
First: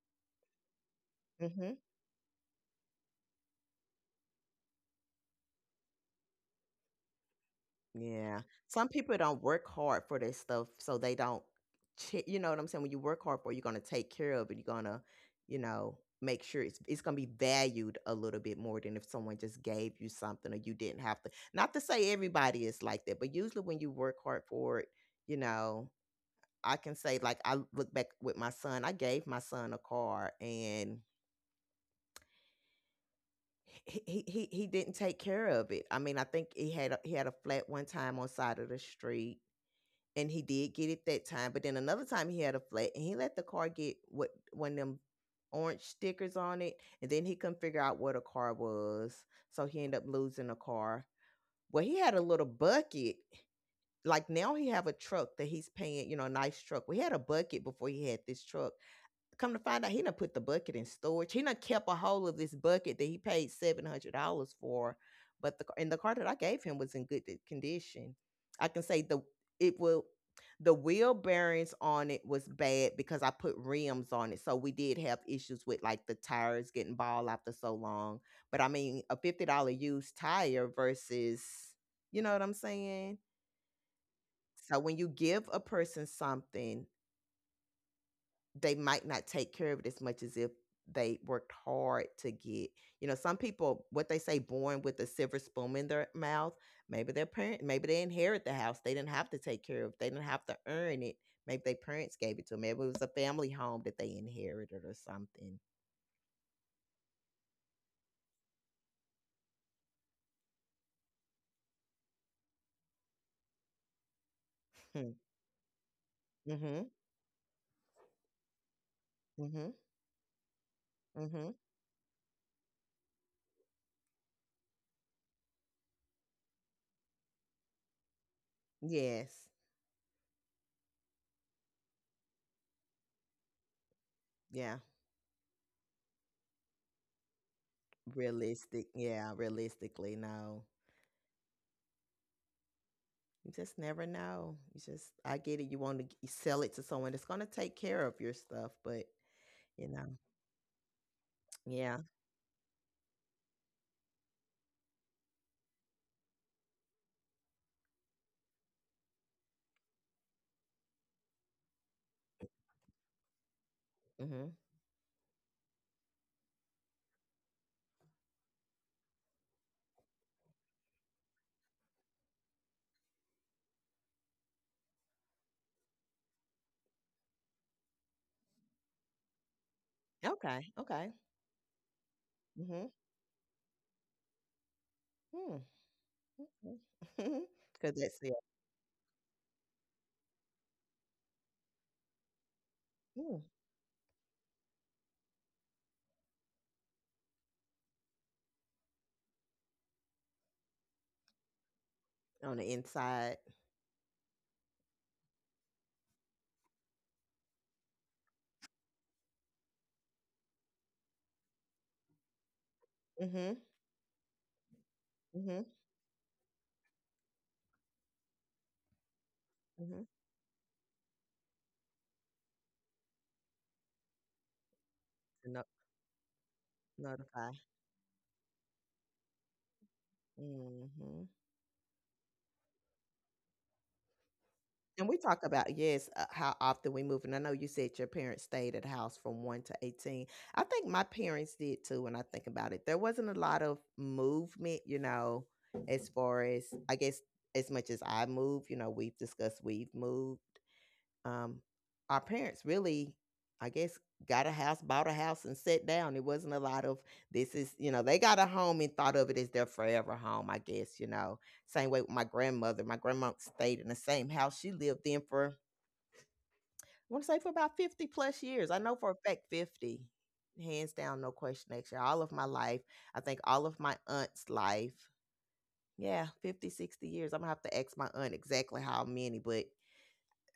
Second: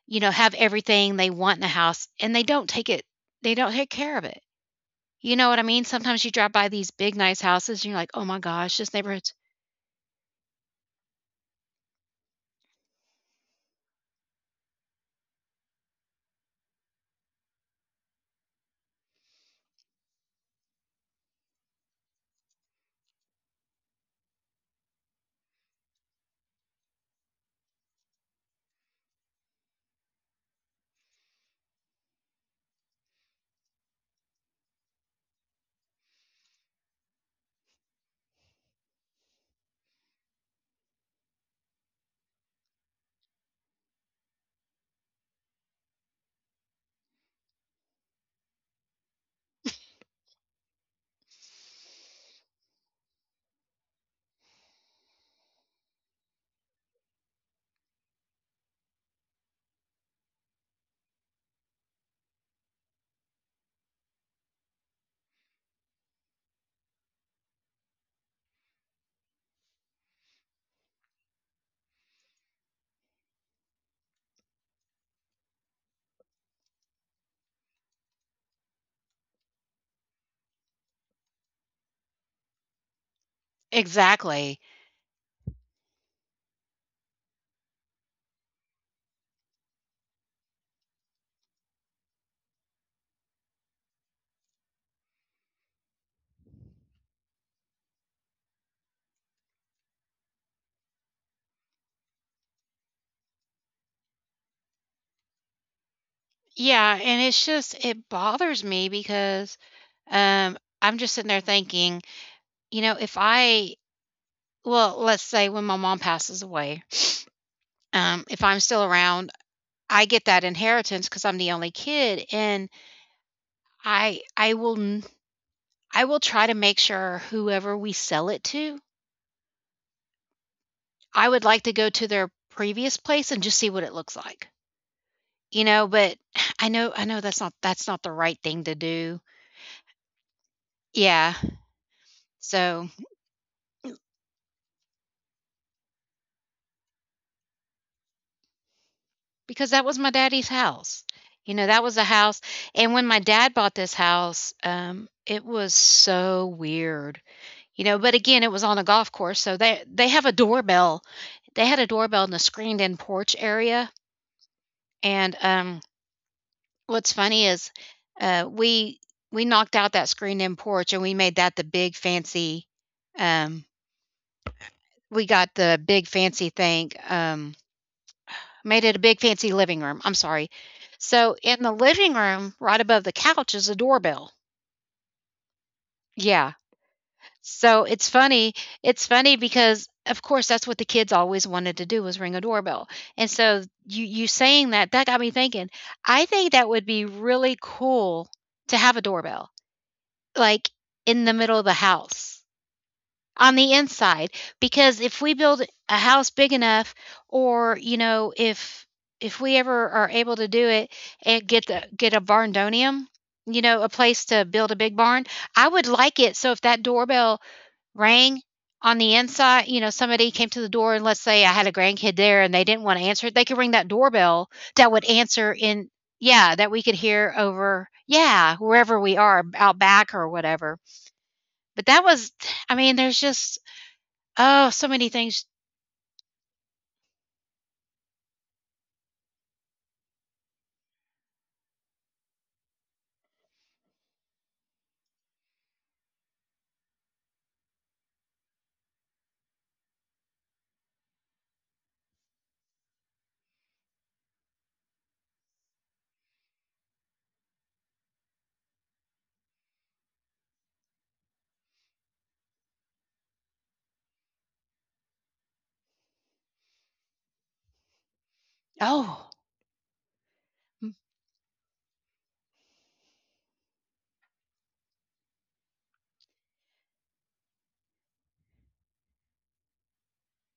Speaker 1: you know, have everything they want in the
Speaker 2: Hmm.
Speaker 1: house and they don't take it they don't take care of it. You know what I mean? Sometimes you drive by these big nice houses and you're like, "Oh my
Speaker 2: Yeah.
Speaker 1: gosh,
Speaker 2: Some
Speaker 1: this
Speaker 2: people
Speaker 1: neighborhood"
Speaker 2: don't work hard for their stuff, so they don't, you know what I'm saying? When you work hard for it, you're going to take care of it. You're going to, you know, make sure it's going to be valued a little bit more than if someone just gave you something or you didn't have to. Not to say everybody is like that, but usually when you work hard for it, you know, I can say, like, I look back with my son, I gave my son a car, and he didn't take care of it. I mean, I think he had a flat one time on side of the street, and he did get it that time. But then another time he had a flat, and he let the car get what one of them orange stickers on it, and then he couldn't figure out what a car was, so he ended up losing a car. Well, he had a little bucket. Like now he have a truck that he's paying, a nice truck. We had a bucket before he had this truck. Come to find out, he done put the bucket in storage. He done kept a hold of this bucket that he paid $700 for, but the car that I gave him was in good condition. I can say it will the wheel bearings on it was bad because I put rims on it, so we did have issues with, like, the tires getting bald after so long. But I mean, a $50 used tire versus, you know what I'm saying?
Speaker 1: Exactly.
Speaker 2: So when you give a person something, they might not take care of it as much as if they worked hard to get. You know, some people, what they say, born with a silver spoon in their mouth. Maybe their parent, maybe they inherit the house. They didn't have to take care of it. They didn't have to earn it. Maybe their parents gave it to them. Maybe it was a family home that they inherited or something.
Speaker 1: Yeah, and it's just it bothers me because, I'm just sitting there thinking, you know, if I well,
Speaker 2: Hmm.
Speaker 1: let's say when my mom passes away,
Speaker 2: Mhm.
Speaker 1: if I'm still around,
Speaker 2: Mhm.
Speaker 1: I get that inheritance because 'cause I'm the
Speaker 2: Mhm.
Speaker 1: only kid, and I I will n I will try to make sure whoever we sell it to,
Speaker 2: Yes.
Speaker 1: I would like to go to their previous place and just see what it looks like,
Speaker 2: Yeah.
Speaker 1: you know, but I know that's not the right thing to
Speaker 2: Realistic.
Speaker 1: do.
Speaker 2: Yeah. Realistically, no.
Speaker 1: Yeah. So
Speaker 2: You just never know. You just, I get it. You want to sell it to someone that's going to take care of your stuff, but.
Speaker 1: because that
Speaker 2: You
Speaker 1: was
Speaker 2: know?
Speaker 1: my daddy's house. You know, that was
Speaker 2: Yeah.
Speaker 1: a house and when my dad bought this house, it was so weird, you know, but again, it was on a golf course, so they have a doorbell. They had a doorbell in a screened-in porch area,
Speaker 2: Mhm.
Speaker 1: and, what's funny is, uh, we we knocked out that screened-in porch, and we made that the big fancy, um we got the big fancy thing, made it a big fancy living room. I'm sorry.
Speaker 2: Okay, okay.
Speaker 1: So in the living room, right
Speaker 2: Mhm.
Speaker 1: above the couch is a doorbell.
Speaker 2: Hmm.
Speaker 1: Yeah.
Speaker 2: Mhm. 'Cause
Speaker 1: So it's
Speaker 2: that's it.
Speaker 1: funny. It's funny because of course that's what the kids always wanted to do was ring a doorbell. And
Speaker 2: Mm.
Speaker 1: so you saying that that got me thinking. I think that would be really cool to have a doorbell like in the middle of the house.
Speaker 2: On the inside.
Speaker 1: On the inside, because if we build a house big enough, or you know, if we ever are able to do it and get the get a barndonium, you
Speaker 2: Mhm.
Speaker 1: know, a place to build a big barn,
Speaker 2: Mhm.
Speaker 1: I would like it so if that doorbell rang on the inside, you know,
Speaker 2: Mhm.
Speaker 1: somebody came to the door, and let's say I had a grandkid there and they didn't want to answer it, they could ring that doorbell that would
Speaker 2: To
Speaker 1: answer
Speaker 2: no,
Speaker 1: in, yeah, that we could hear
Speaker 2: notify.
Speaker 1: over, yeah, wherever we are, out back or whatever.
Speaker 2: Mhm.
Speaker 1: But that was I mean there's just oh, so many
Speaker 2: And we talk
Speaker 1: things.
Speaker 2: about, yes, how often we move, and I know you said your parents stayed at the house from 1 to 18. I think my parents did too when I think about it. There wasn't a lot of movement, you know, as far as I guess, as much as I move. We've discussed, we've moved. um, our parents really, I guess, got a house, bought a house, and sat down. It wasn't a lot of this. Is, you know, they got a home and thought of it as their forever home, I guess. Same way with my grandmother. My grandma stayed in the same house she lived in for, I want to say for about 50 plus years. I know for a
Speaker 1: Oh,
Speaker 2: fact 50, hands
Speaker 1: m
Speaker 2: down, no question, actually. All of my life, I think all of my aunt's life. Yeah, 50, 60 years. I'm going to have to ask my aunt exactly how many, but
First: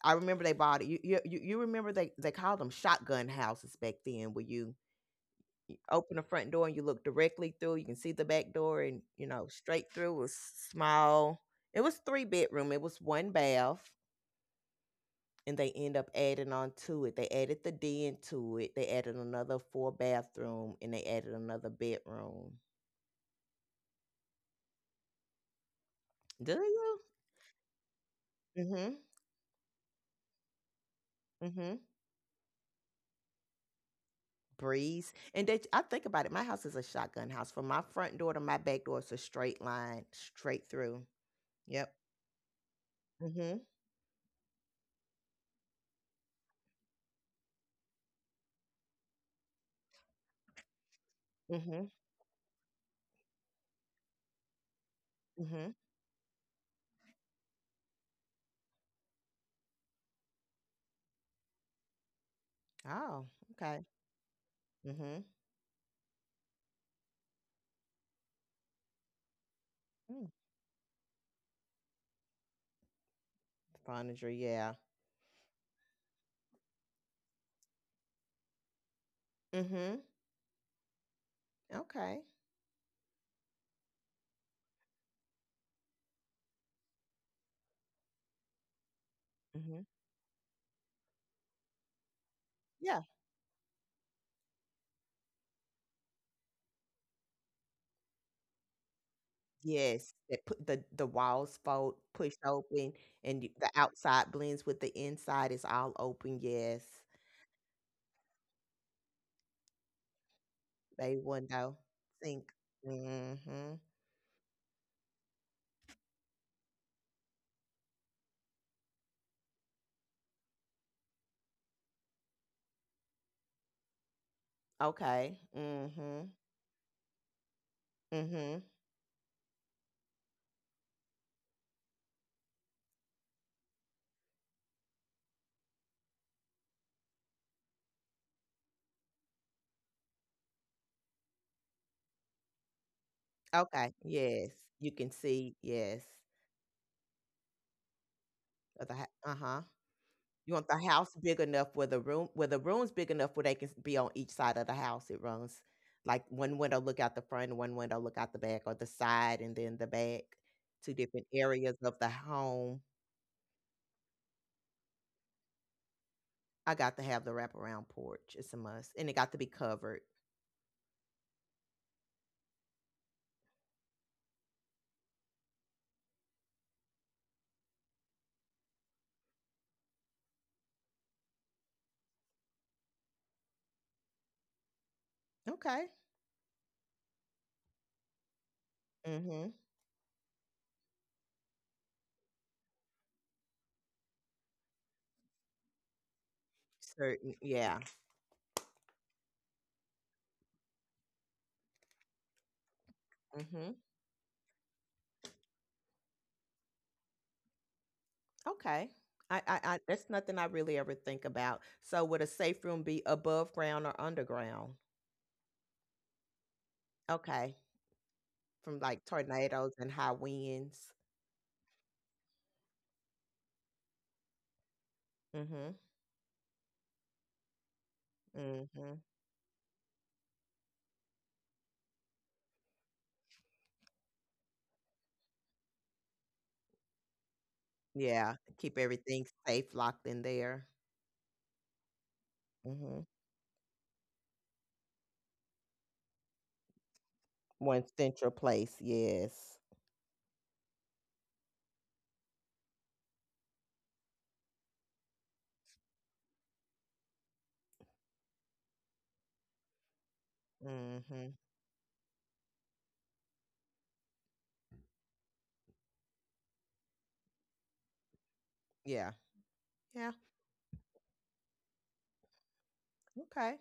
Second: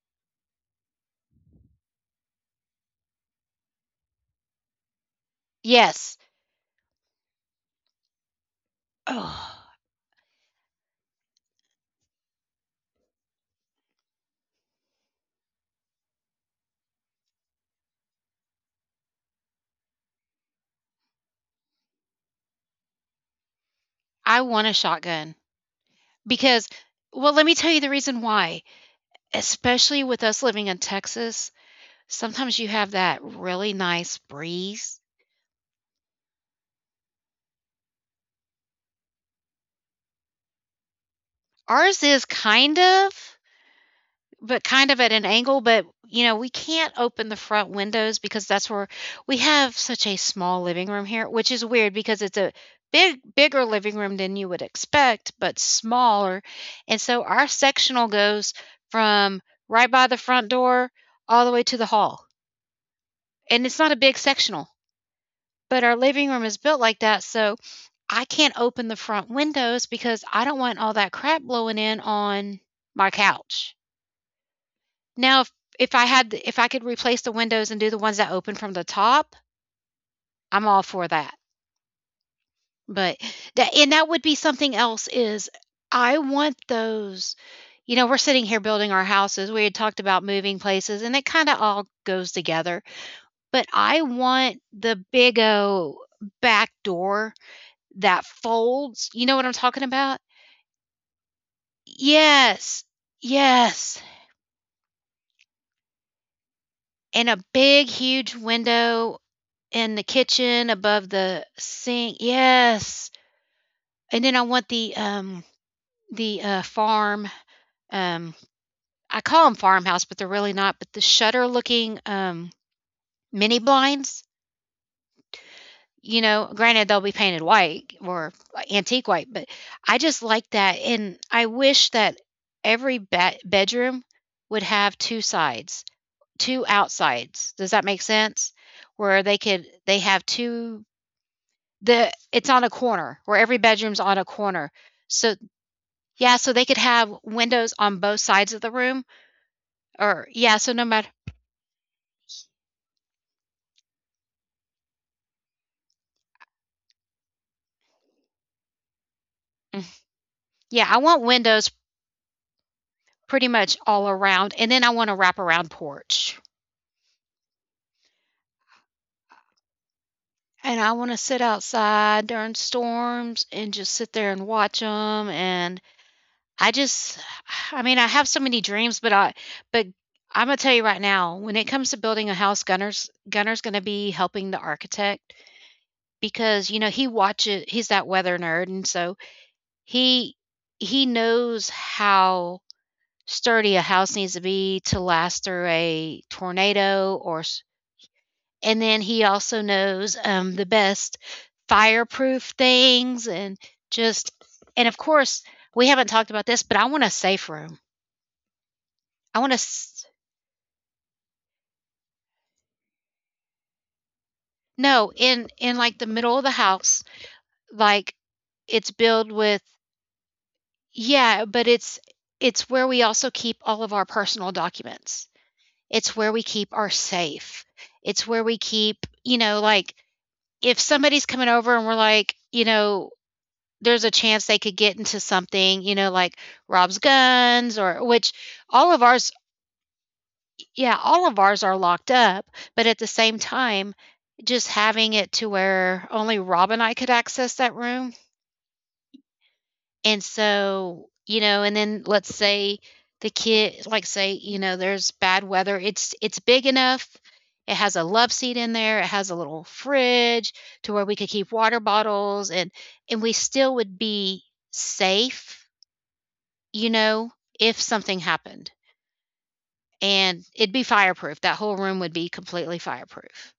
Speaker 2: I remember they bought it. You remember they called them shotgun houses back then, where you open
Speaker 1: yes.
Speaker 2: the front door and you look directly through. You can see the back door, and you know
Speaker 1: Oh,
Speaker 2: straight through. It was small. It was three bedroom. It was one bath, and they end up adding on to it. They added the den to it. They added another four bathroom, and they added another bedroom.
Speaker 1: I want a shotgun
Speaker 2: Do
Speaker 1: because
Speaker 2: you?
Speaker 1: well, let me tell you the reason why.
Speaker 2: Mhm.
Speaker 1: Especially with us living in Texas,
Speaker 2: Mhm.
Speaker 1: sometimes you have that really nice breeze.
Speaker 2: Breeze. And that I think about it. My house is a shotgun house. From my front door to my back door, it's a straight line, straight through. Yep.
Speaker 1: Ours is kind of
Speaker 2: Mhm.
Speaker 1: but kind of at an angle, but you know, we can't open the front windows because that's where we have such a small living room here, which is
Speaker 2: Mhm.
Speaker 1: weird because it's a bigger living room than you would expect, but
Speaker 2: Mhm.
Speaker 1: smaller. And so our sectional goes from right by the front door all the way to the hall.
Speaker 2: Oh,
Speaker 1: And it's
Speaker 2: okay.
Speaker 1: not a big sectional,
Speaker 2: Mhm.
Speaker 1: but our living room is built like that, so I can't open the front windows because
Speaker 2: Mm.
Speaker 1: I don't want all that crap blowing in on my couch.
Speaker 2: Furniture, yeah.
Speaker 1: Now if I had if I could replace the windows and do the ones that open from the top,
Speaker 2: Mhm.
Speaker 1: I'm all for that.
Speaker 2: Okay.
Speaker 1: But that and that would be something else is I want those, you know, we're sitting here building our houses. We had
Speaker 2: Mhm.
Speaker 1: talked about moving places and it kind of all goes together.
Speaker 2: Yeah.
Speaker 1: But I want the big O back door that folds. You know what I'm talking
Speaker 2: Yes.
Speaker 1: about?
Speaker 2: That put the walls fold, push
Speaker 1: Yes.
Speaker 2: open, and you, the
Speaker 1: Yes.
Speaker 2: outside blends with the inside. It's all open. Yes.
Speaker 1: And a big, huge window in the kitchen above
Speaker 2: Bay
Speaker 1: the
Speaker 2: window,
Speaker 1: sink.
Speaker 2: sink.
Speaker 1: Yes.
Speaker 2: Mhm.
Speaker 1: And then I want the farm um I call them farmhouse, but they're really not, but the shutter looking mini blinds,
Speaker 2: Okay.
Speaker 1: you
Speaker 2: Mhm.
Speaker 1: know, granted they'll be painted white or
Speaker 2: Mhm.
Speaker 1: antique white, but I just like that and I wish that every bedroom would have two sides, two outsides. Does that make sense? Where they could they have two the it's on a corner where every
Speaker 2: Okay.
Speaker 1: bedroom's on a
Speaker 2: Yes.
Speaker 1: corner.
Speaker 2: You can
Speaker 1: So
Speaker 2: see. Yes.
Speaker 1: yeah, so they could have windows on both sides of the room
Speaker 2: Uh huh.
Speaker 1: or
Speaker 2: You
Speaker 1: yeah,
Speaker 2: want
Speaker 1: so
Speaker 2: the
Speaker 1: no matter
Speaker 2: house big enough where the room's big enough where they can be on each side of the house. It runs like one window look out the front, and one window look out the back, or the side and then the
Speaker 1: mm,
Speaker 2: back,
Speaker 1: yeah,
Speaker 2: two
Speaker 1: I want
Speaker 2: different
Speaker 1: windows
Speaker 2: areas of the home.
Speaker 1: pretty much all around and then I want a wraparound porch.
Speaker 2: I got to have the wraparound porch. It's a must, and it got to be covered.
Speaker 1: And I want to sit outside during storms and just sit there and watch them. And I just I mean, I have so many dreams, but but I'm gonna tell you right now, when it comes to building a house, Gunner's gonna be helping the architect
Speaker 2: Okay.
Speaker 1: because, you know, he's that weather nerd, and so
Speaker 2: Mm-hmm.
Speaker 1: he he knows how sturdy a house needs to be to last through a tornado
Speaker 2: Certain.
Speaker 1: or s
Speaker 2: Yeah.
Speaker 1: and then he also knows, the best fireproof things
Speaker 2: Mm-hmm.
Speaker 1: just and of course, we haven't talked about this, but I want a safe room.
Speaker 2: Okay.
Speaker 1: I want a
Speaker 2: I. That's
Speaker 1: s
Speaker 2: nothing I really ever think about. So, would a safe room be above ground or underground?
Speaker 1: No, in, like, the middle of the house,
Speaker 2: Okay.
Speaker 1: like,
Speaker 2: From
Speaker 1: it's
Speaker 2: like
Speaker 1: built with
Speaker 2: tornadoes and high winds.
Speaker 1: yeah, but it's where we also keep all of our personal documents.
Speaker 2: Mhm.
Speaker 1: It's where we keep our safe. It's where we
Speaker 2: Mhm.
Speaker 1: keep, like, if somebody's coming over and we're like, there's a chance they could get into something, like Rob's guns or
Speaker 2: Yeah,
Speaker 1: which
Speaker 2: keep
Speaker 1: all of
Speaker 2: everything
Speaker 1: ours.
Speaker 2: safe locked in there.
Speaker 1: Yeah, all of ours are locked up, but at
Speaker 2: Mhm.
Speaker 1: the same time, just having it to where only Rob and I could access that
Speaker 2: One
Speaker 1: room.
Speaker 2: central place, yes.
Speaker 1: And so, and then let's say the kid, like, say, there's bad weather. It's big enough. It has a love seat in there. It has a little fridge to where we could
Speaker 2: Mhm.
Speaker 1: keep water bottles, and we still would be safe, you know, if something happened.
Speaker 2: Yeah. Yeah.
Speaker 1: And it'd be fireproof. That whole room would be completely fireproof.
Speaker 2: Okay.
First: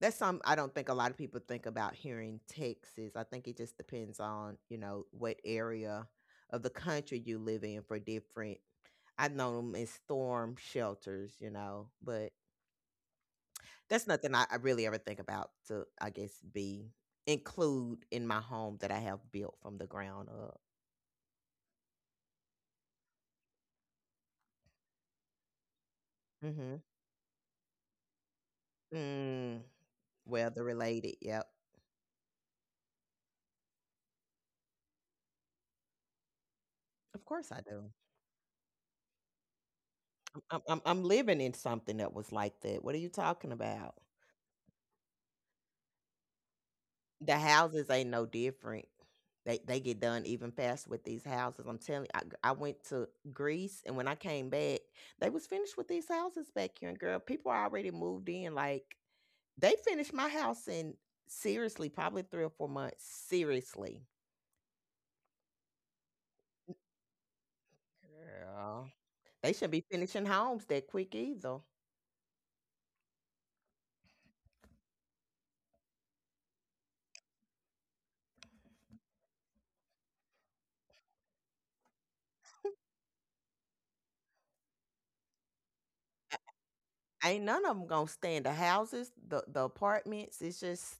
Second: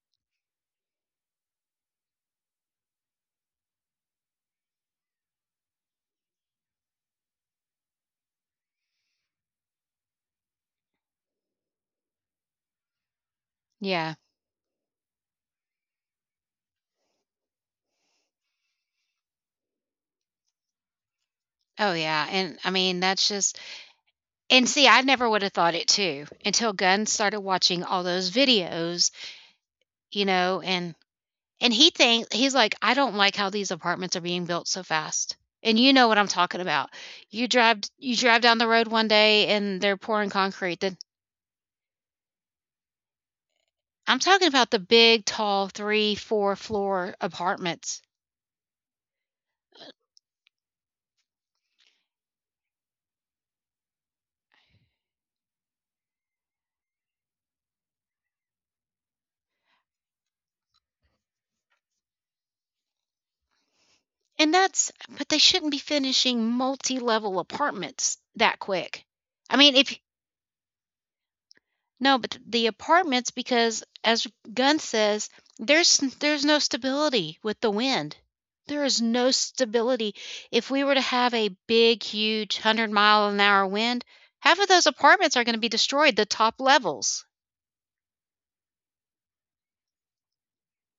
Speaker 2: That's some I don't think a lot of people think about here in Texas. I think it just depends on, you know, what area of the country you live in for different. I've known them as storm shelters, you know, but that's
Speaker 1: Yeah.
Speaker 2: nothing I really ever think about to, I guess, be include in my home that I have built from the ground up.
Speaker 1: Oh yeah. And I mean, that's just and see, I never would have thought it too until
Speaker 2: Mhm.
Speaker 1: Gunn started watching all those videos.
Speaker 2: Mm.
Speaker 1: You know,
Speaker 2: Weather related, yep.
Speaker 1: and he thinks, he's like, "I don't like how these apartments are being built so fast." And you know what I'm talking about.
Speaker 2: Of course I do.
Speaker 1: You drive down the road one day and they're pouring
Speaker 2: I'm
Speaker 1: concrete,
Speaker 2: I'm
Speaker 1: then
Speaker 2: I'm living in something that was like that. What are you talking about?
Speaker 1: I'm talking about the big, tall 3, 4 floor
Speaker 2: The houses
Speaker 1: apartments.
Speaker 2: ain't no different. They get done even faster with these houses. I'm telling you, I went to Greece, and when I came back, they was finished with these houses back here. And girl, people are already moved in. Like they finished my house in, seriously, probably 3 or 4 months. Seriously.
Speaker 1: And that's But they shouldn't be finishing multi-level apartments that
Speaker 2: Girl.
Speaker 1: quick.
Speaker 2: They
Speaker 1: I
Speaker 2: shouldn't
Speaker 1: mean,
Speaker 2: be
Speaker 1: if
Speaker 2: finishing homes that quick either.
Speaker 1: No, but the apartments, because as Gunn says, there's no stability with the wind. There is no stability. If we were to have a big, huge 100-mile an hour wind, half of those apartments are going to be destroyed, the top levels.
Speaker 2: Ain't none of them 'em gonna stand, the houses, the apartments,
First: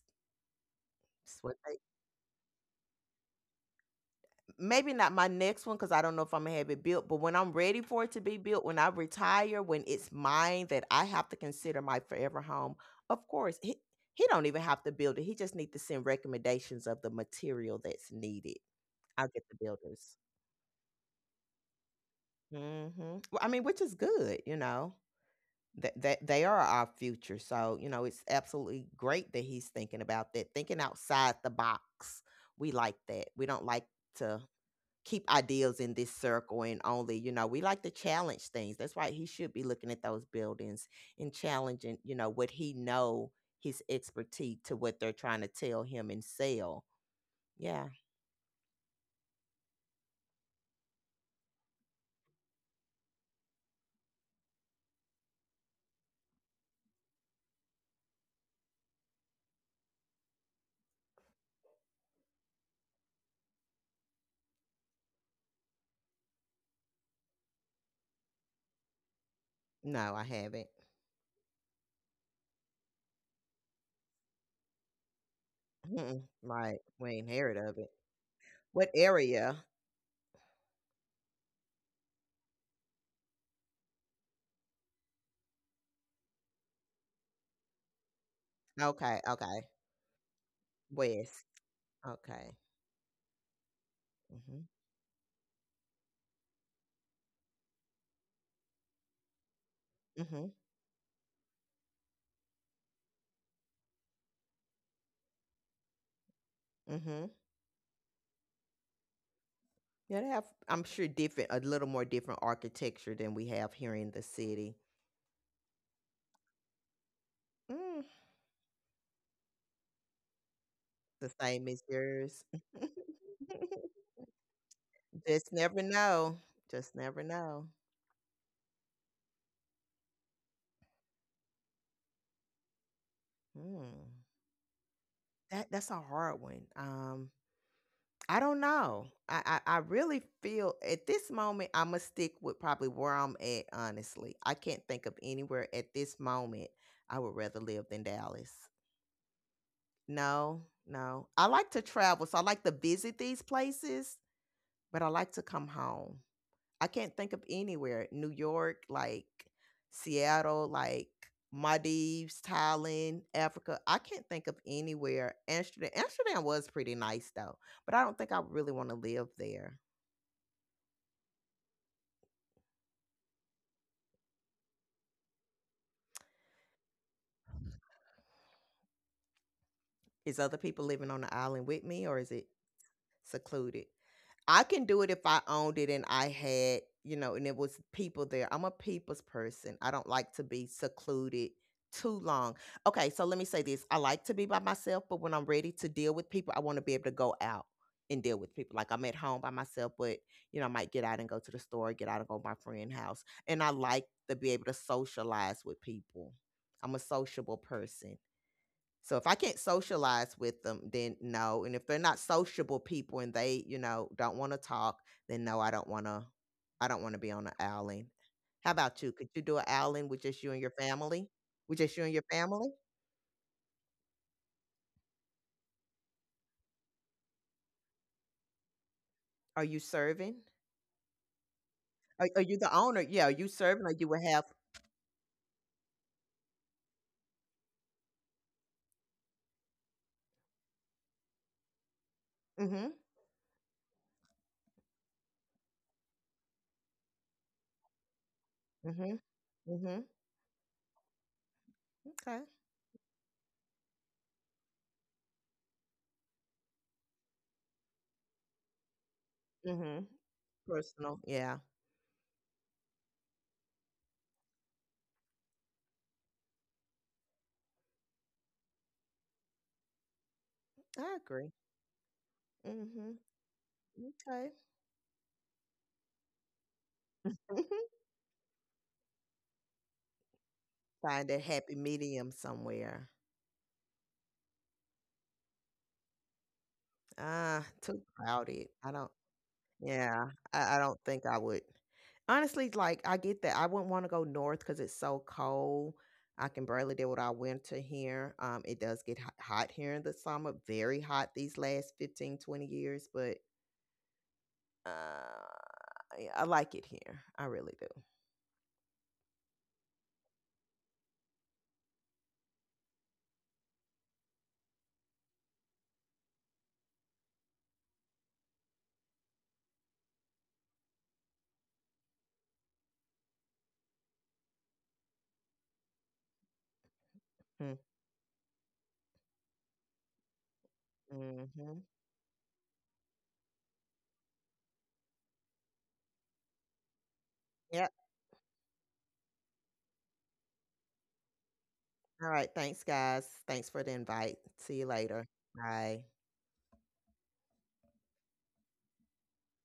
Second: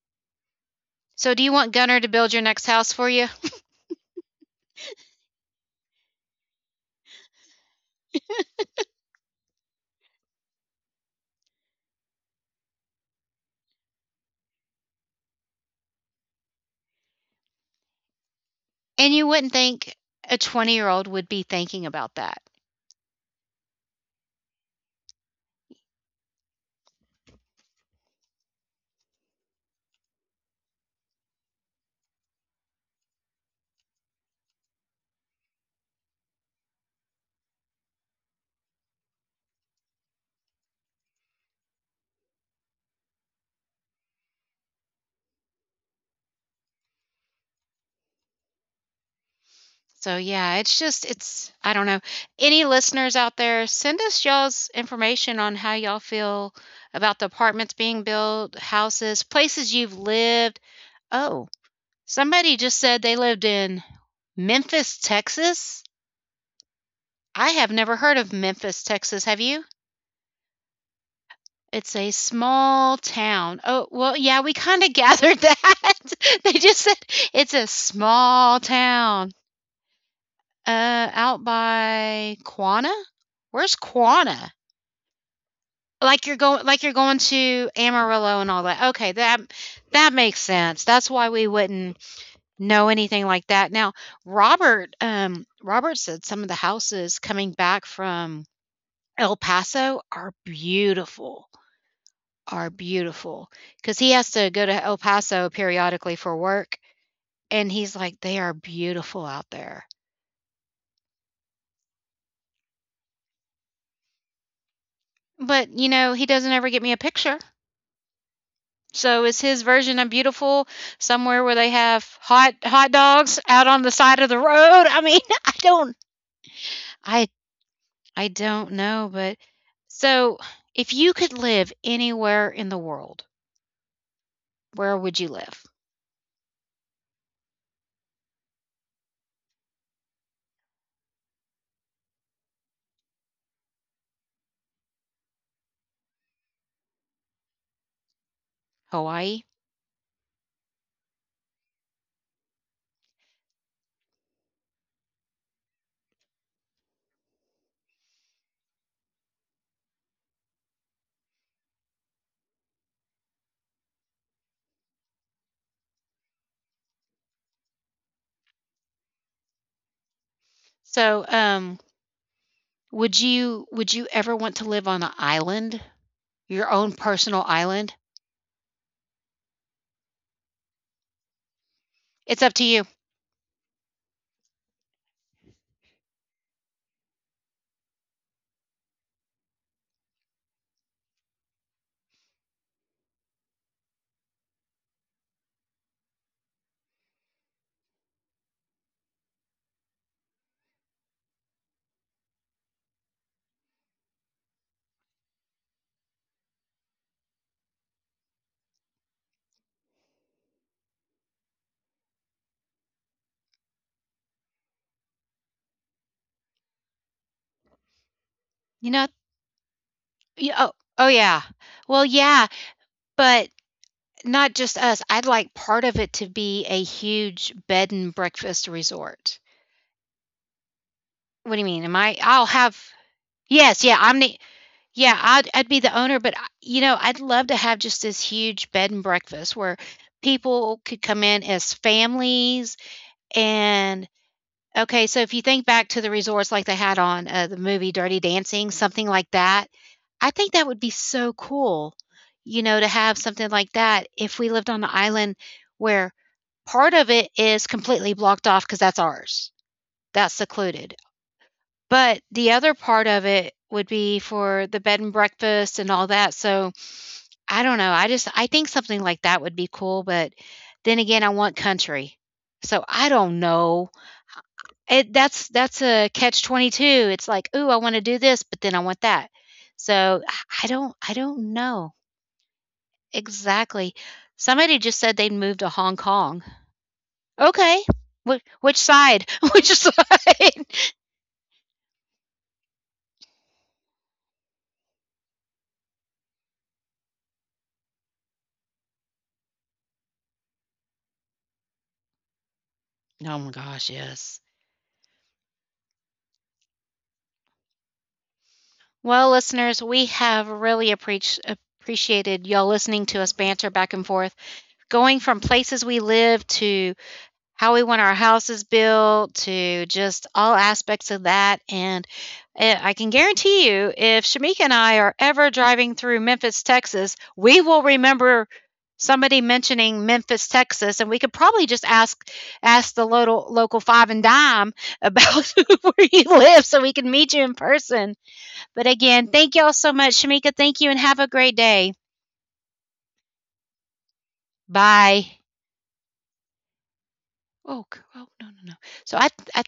Speaker 1: So,
Speaker 2: it's
Speaker 1: do you
Speaker 2: what
Speaker 1: want
Speaker 2: they.
Speaker 1: Gunner to build your next house for you?
Speaker 2: Maybe not my next one because I don't know if Imma have it built, but when I'm ready for it to be built, when I retire, when it's mine that I have to consider my forever home, of course, he don't even have to build it, he just need to send recommendations of the material that's needed.
Speaker 1: And you
Speaker 2: I'll get
Speaker 1: wouldn't
Speaker 2: the
Speaker 1: think
Speaker 2: builders.
Speaker 1: a 20-year-old would be thinking about that.
Speaker 2: Mhm. Well, I mean, which is good, you know? That they are our future. So, you know, it's absolutely great that he's thinking about that, thinking outside the box. We like that. We don't like to keep ideals in this circle and only, you know, we like to challenge things. That's why he should be looking at those buildings and challenging, you know, what he know, his expertise, to what they're trying to tell him and sell. Yeah.
Speaker 1: So, yeah, it's just it's I don't know. Any listeners out there, send us y'all's information on how y'all feel about the apartments being built, houses, places you've lived. Oh, somebody just said they lived in Memphis, Texas. I have never heard of Memphis, Texas. Have you?
Speaker 2: No, I haven't.
Speaker 1: It's a small town. Oh, well, yeah, we kind of gathered that.
Speaker 2: Mm-mm.
Speaker 1: They just
Speaker 2: Right.
Speaker 1: said
Speaker 2: We ain't
Speaker 1: it's
Speaker 2: heard
Speaker 1: a
Speaker 2: of it.
Speaker 1: small
Speaker 2: What
Speaker 1: town,
Speaker 2: area?
Speaker 1: out by Quanah. Where's Quanah? Like you're going to Amarillo and all that. Okay,
Speaker 2: Okay. Okay.
Speaker 1: that makes sense. That's why we
Speaker 2: West.
Speaker 1: wouldn't
Speaker 2: Okay.
Speaker 1: know anything like that. Now,
Speaker 2: Mm-hmm.
Speaker 1: Robert said some of the houses coming back from El Paso are
Speaker 2: Mhm.
Speaker 1: beautiful. Are beautiful because he has to go to El Paso periodically for work,
Speaker 2: Mhm.
Speaker 1: and he's like, they are beautiful out there.
Speaker 2: Yeah, they have. I'm sure different, a little more different architecture than we have here in the city.
Speaker 1: But you know, he doesn't ever get me a picture.
Speaker 2: Mm,
Speaker 1: So is his version of beautiful
Speaker 2: the
Speaker 1: somewhere where they
Speaker 2: same as
Speaker 1: have
Speaker 2: yours.
Speaker 1: hot hot dogs out on the side of the road? I mean, I
Speaker 2: Just never
Speaker 1: don't
Speaker 2: know. Just never
Speaker 1: I
Speaker 2: know.
Speaker 1: I don't know, but so, if you could live anywhere in the world,
Speaker 2: Mm.
Speaker 1: where would you live?
Speaker 2: That's a hard one. I don't know. I really feel at this moment I'm gonna stick with probably where I'm at. Honestly, I can't think of anywhere at this moment I would rather live than Dallas.
Speaker 1: Hawaii.
Speaker 2: No, no. I like to travel, so I like to visit these places, but I like to come home. I can't think of anywhere. New York, like Seattle, like Maldives, Thailand, Africa. I can't think of anywhere. Amsterdam. Amsterdam was pretty nice though, but I don't think I really want to live there.
Speaker 1: So, would you ever want to live on an island? Your own personal island?
Speaker 2: Is other people living on the island with me, or is
Speaker 1: It's
Speaker 2: it
Speaker 1: up to you.
Speaker 2: secluded? I can do it if I owned it and I had, you know, and it was people there. I'm a people's person. I don't like to be secluded too long. Okay, so let me say this. I like to be by myself, but when I'm ready to deal with people, I want to be able to go out and deal with people. Like, I'm at home by myself, but you know, I might get out and go to the store, get out and go to my friend's house. And I like to be able to socialize with people. I'm a sociable person. So if I can't socialize with them, then no. And if they're not sociable people and they, you know, don't want to talk, then no, I don't want to. I don't want to be on an outing. How
Speaker 1: You
Speaker 2: about
Speaker 1: know,
Speaker 2: you? Could you do an outing with just you and
Speaker 1: oh,
Speaker 2: your
Speaker 1: oh
Speaker 2: family?
Speaker 1: yeah.
Speaker 2: With just
Speaker 1: Well,
Speaker 2: you and your
Speaker 1: yeah,
Speaker 2: family?
Speaker 1: but not just us, I'd like part of it to be a huge bed and breakfast resort.
Speaker 2: Are you serving?
Speaker 1: What do you mean? Am I
Speaker 2: Are
Speaker 1: I'll
Speaker 2: you the
Speaker 1: have
Speaker 2: owner? Yeah, are you
Speaker 1: Yes,
Speaker 2: serving? Or
Speaker 1: yeah,
Speaker 2: you
Speaker 1: I'm
Speaker 2: would
Speaker 1: the
Speaker 2: have?
Speaker 1: yeah, I'd be the owner, but, I'd love to have just this huge bed and breakfast where people could come in as families
Speaker 2: Mm-hmm.
Speaker 1: and Okay, so if you think back to the resorts like they had on, the movie Dirty Dancing, something
Speaker 2: Mm-hmm.
Speaker 1: like that,
Speaker 2: Mm-hmm.
Speaker 1: I think that would be so cool,
Speaker 2: Okay.
Speaker 1: you know, to have something like that if we lived on an island where part of it is completely blocked off because that's ours.
Speaker 2: Mm-hmm.
Speaker 1: That's secluded.
Speaker 2: Personal. Yeah,
Speaker 1: But the other part of it would be for the bed and breakfast and all that. So I don't know. I think something like that would be cool, but then
Speaker 2: I
Speaker 1: again, I
Speaker 2: agree.
Speaker 1: want country. So I
Speaker 2: Mm-hmm.
Speaker 1: don't know.
Speaker 2: Okay.
Speaker 1: It that's a catch 22. It's like, "Ooh, I want to
Speaker 2: Mm-hmm.
Speaker 1: do this, but then I want that." So I
Speaker 2: Find a
Speaker 1: don't
Speaker 2: happy
Speaker 1: know
Speaker 2: medium somewhere.
Speaker 1: exactly. Somebody just said they'd moved to Hong Kong.
Speaker 2: Ah,
Speaker 1: Okay.
Speaker 2: too crowded.
Speaker 1: Which
Speaker 2: I don't.
Speaker 1: side? Which side?
Speaker 2: Yeah, I don't think I would. Honestly, like, I get that. I wouldn't wanna go north because it's so cold. I can barely deal with our winter here. It does get hot hot here in the summer, very hot these last 15, 20 years,
Speaker 1: Oh
Speaker 2: but,
Speaker 1: my gosh, yes.
Speaker 2: uh, yeah, I like it here. I really do.
Speaker 1: Well, listeners, we have really appreach appreciated y'all listening to us banter back and forth, going from places we live to how we want our houses built to just all aspects of that. And I can guarantee you, if Shamika and I are ever driving through Memphis, Texas, we
Speaker 2: Mm,
Speaker 1: will remember somebody mentioning Memphis, Texas, and we could probably just
Speaker 2: mhm.
Speaker 1: ask the local five and dime about where you live so we can meet you in
Speaker 2: Yep.
Speaker 1: person. But again, thank y'all so much, Shamika. Thank you, and have a great day.
Speaker 2: Alright, thanks, guys. Thanks for the invite. See you later.
Speaker 1: Bye.
Speaker 2: Bye.
Speaker 1: Oh, oh no, no, no. So I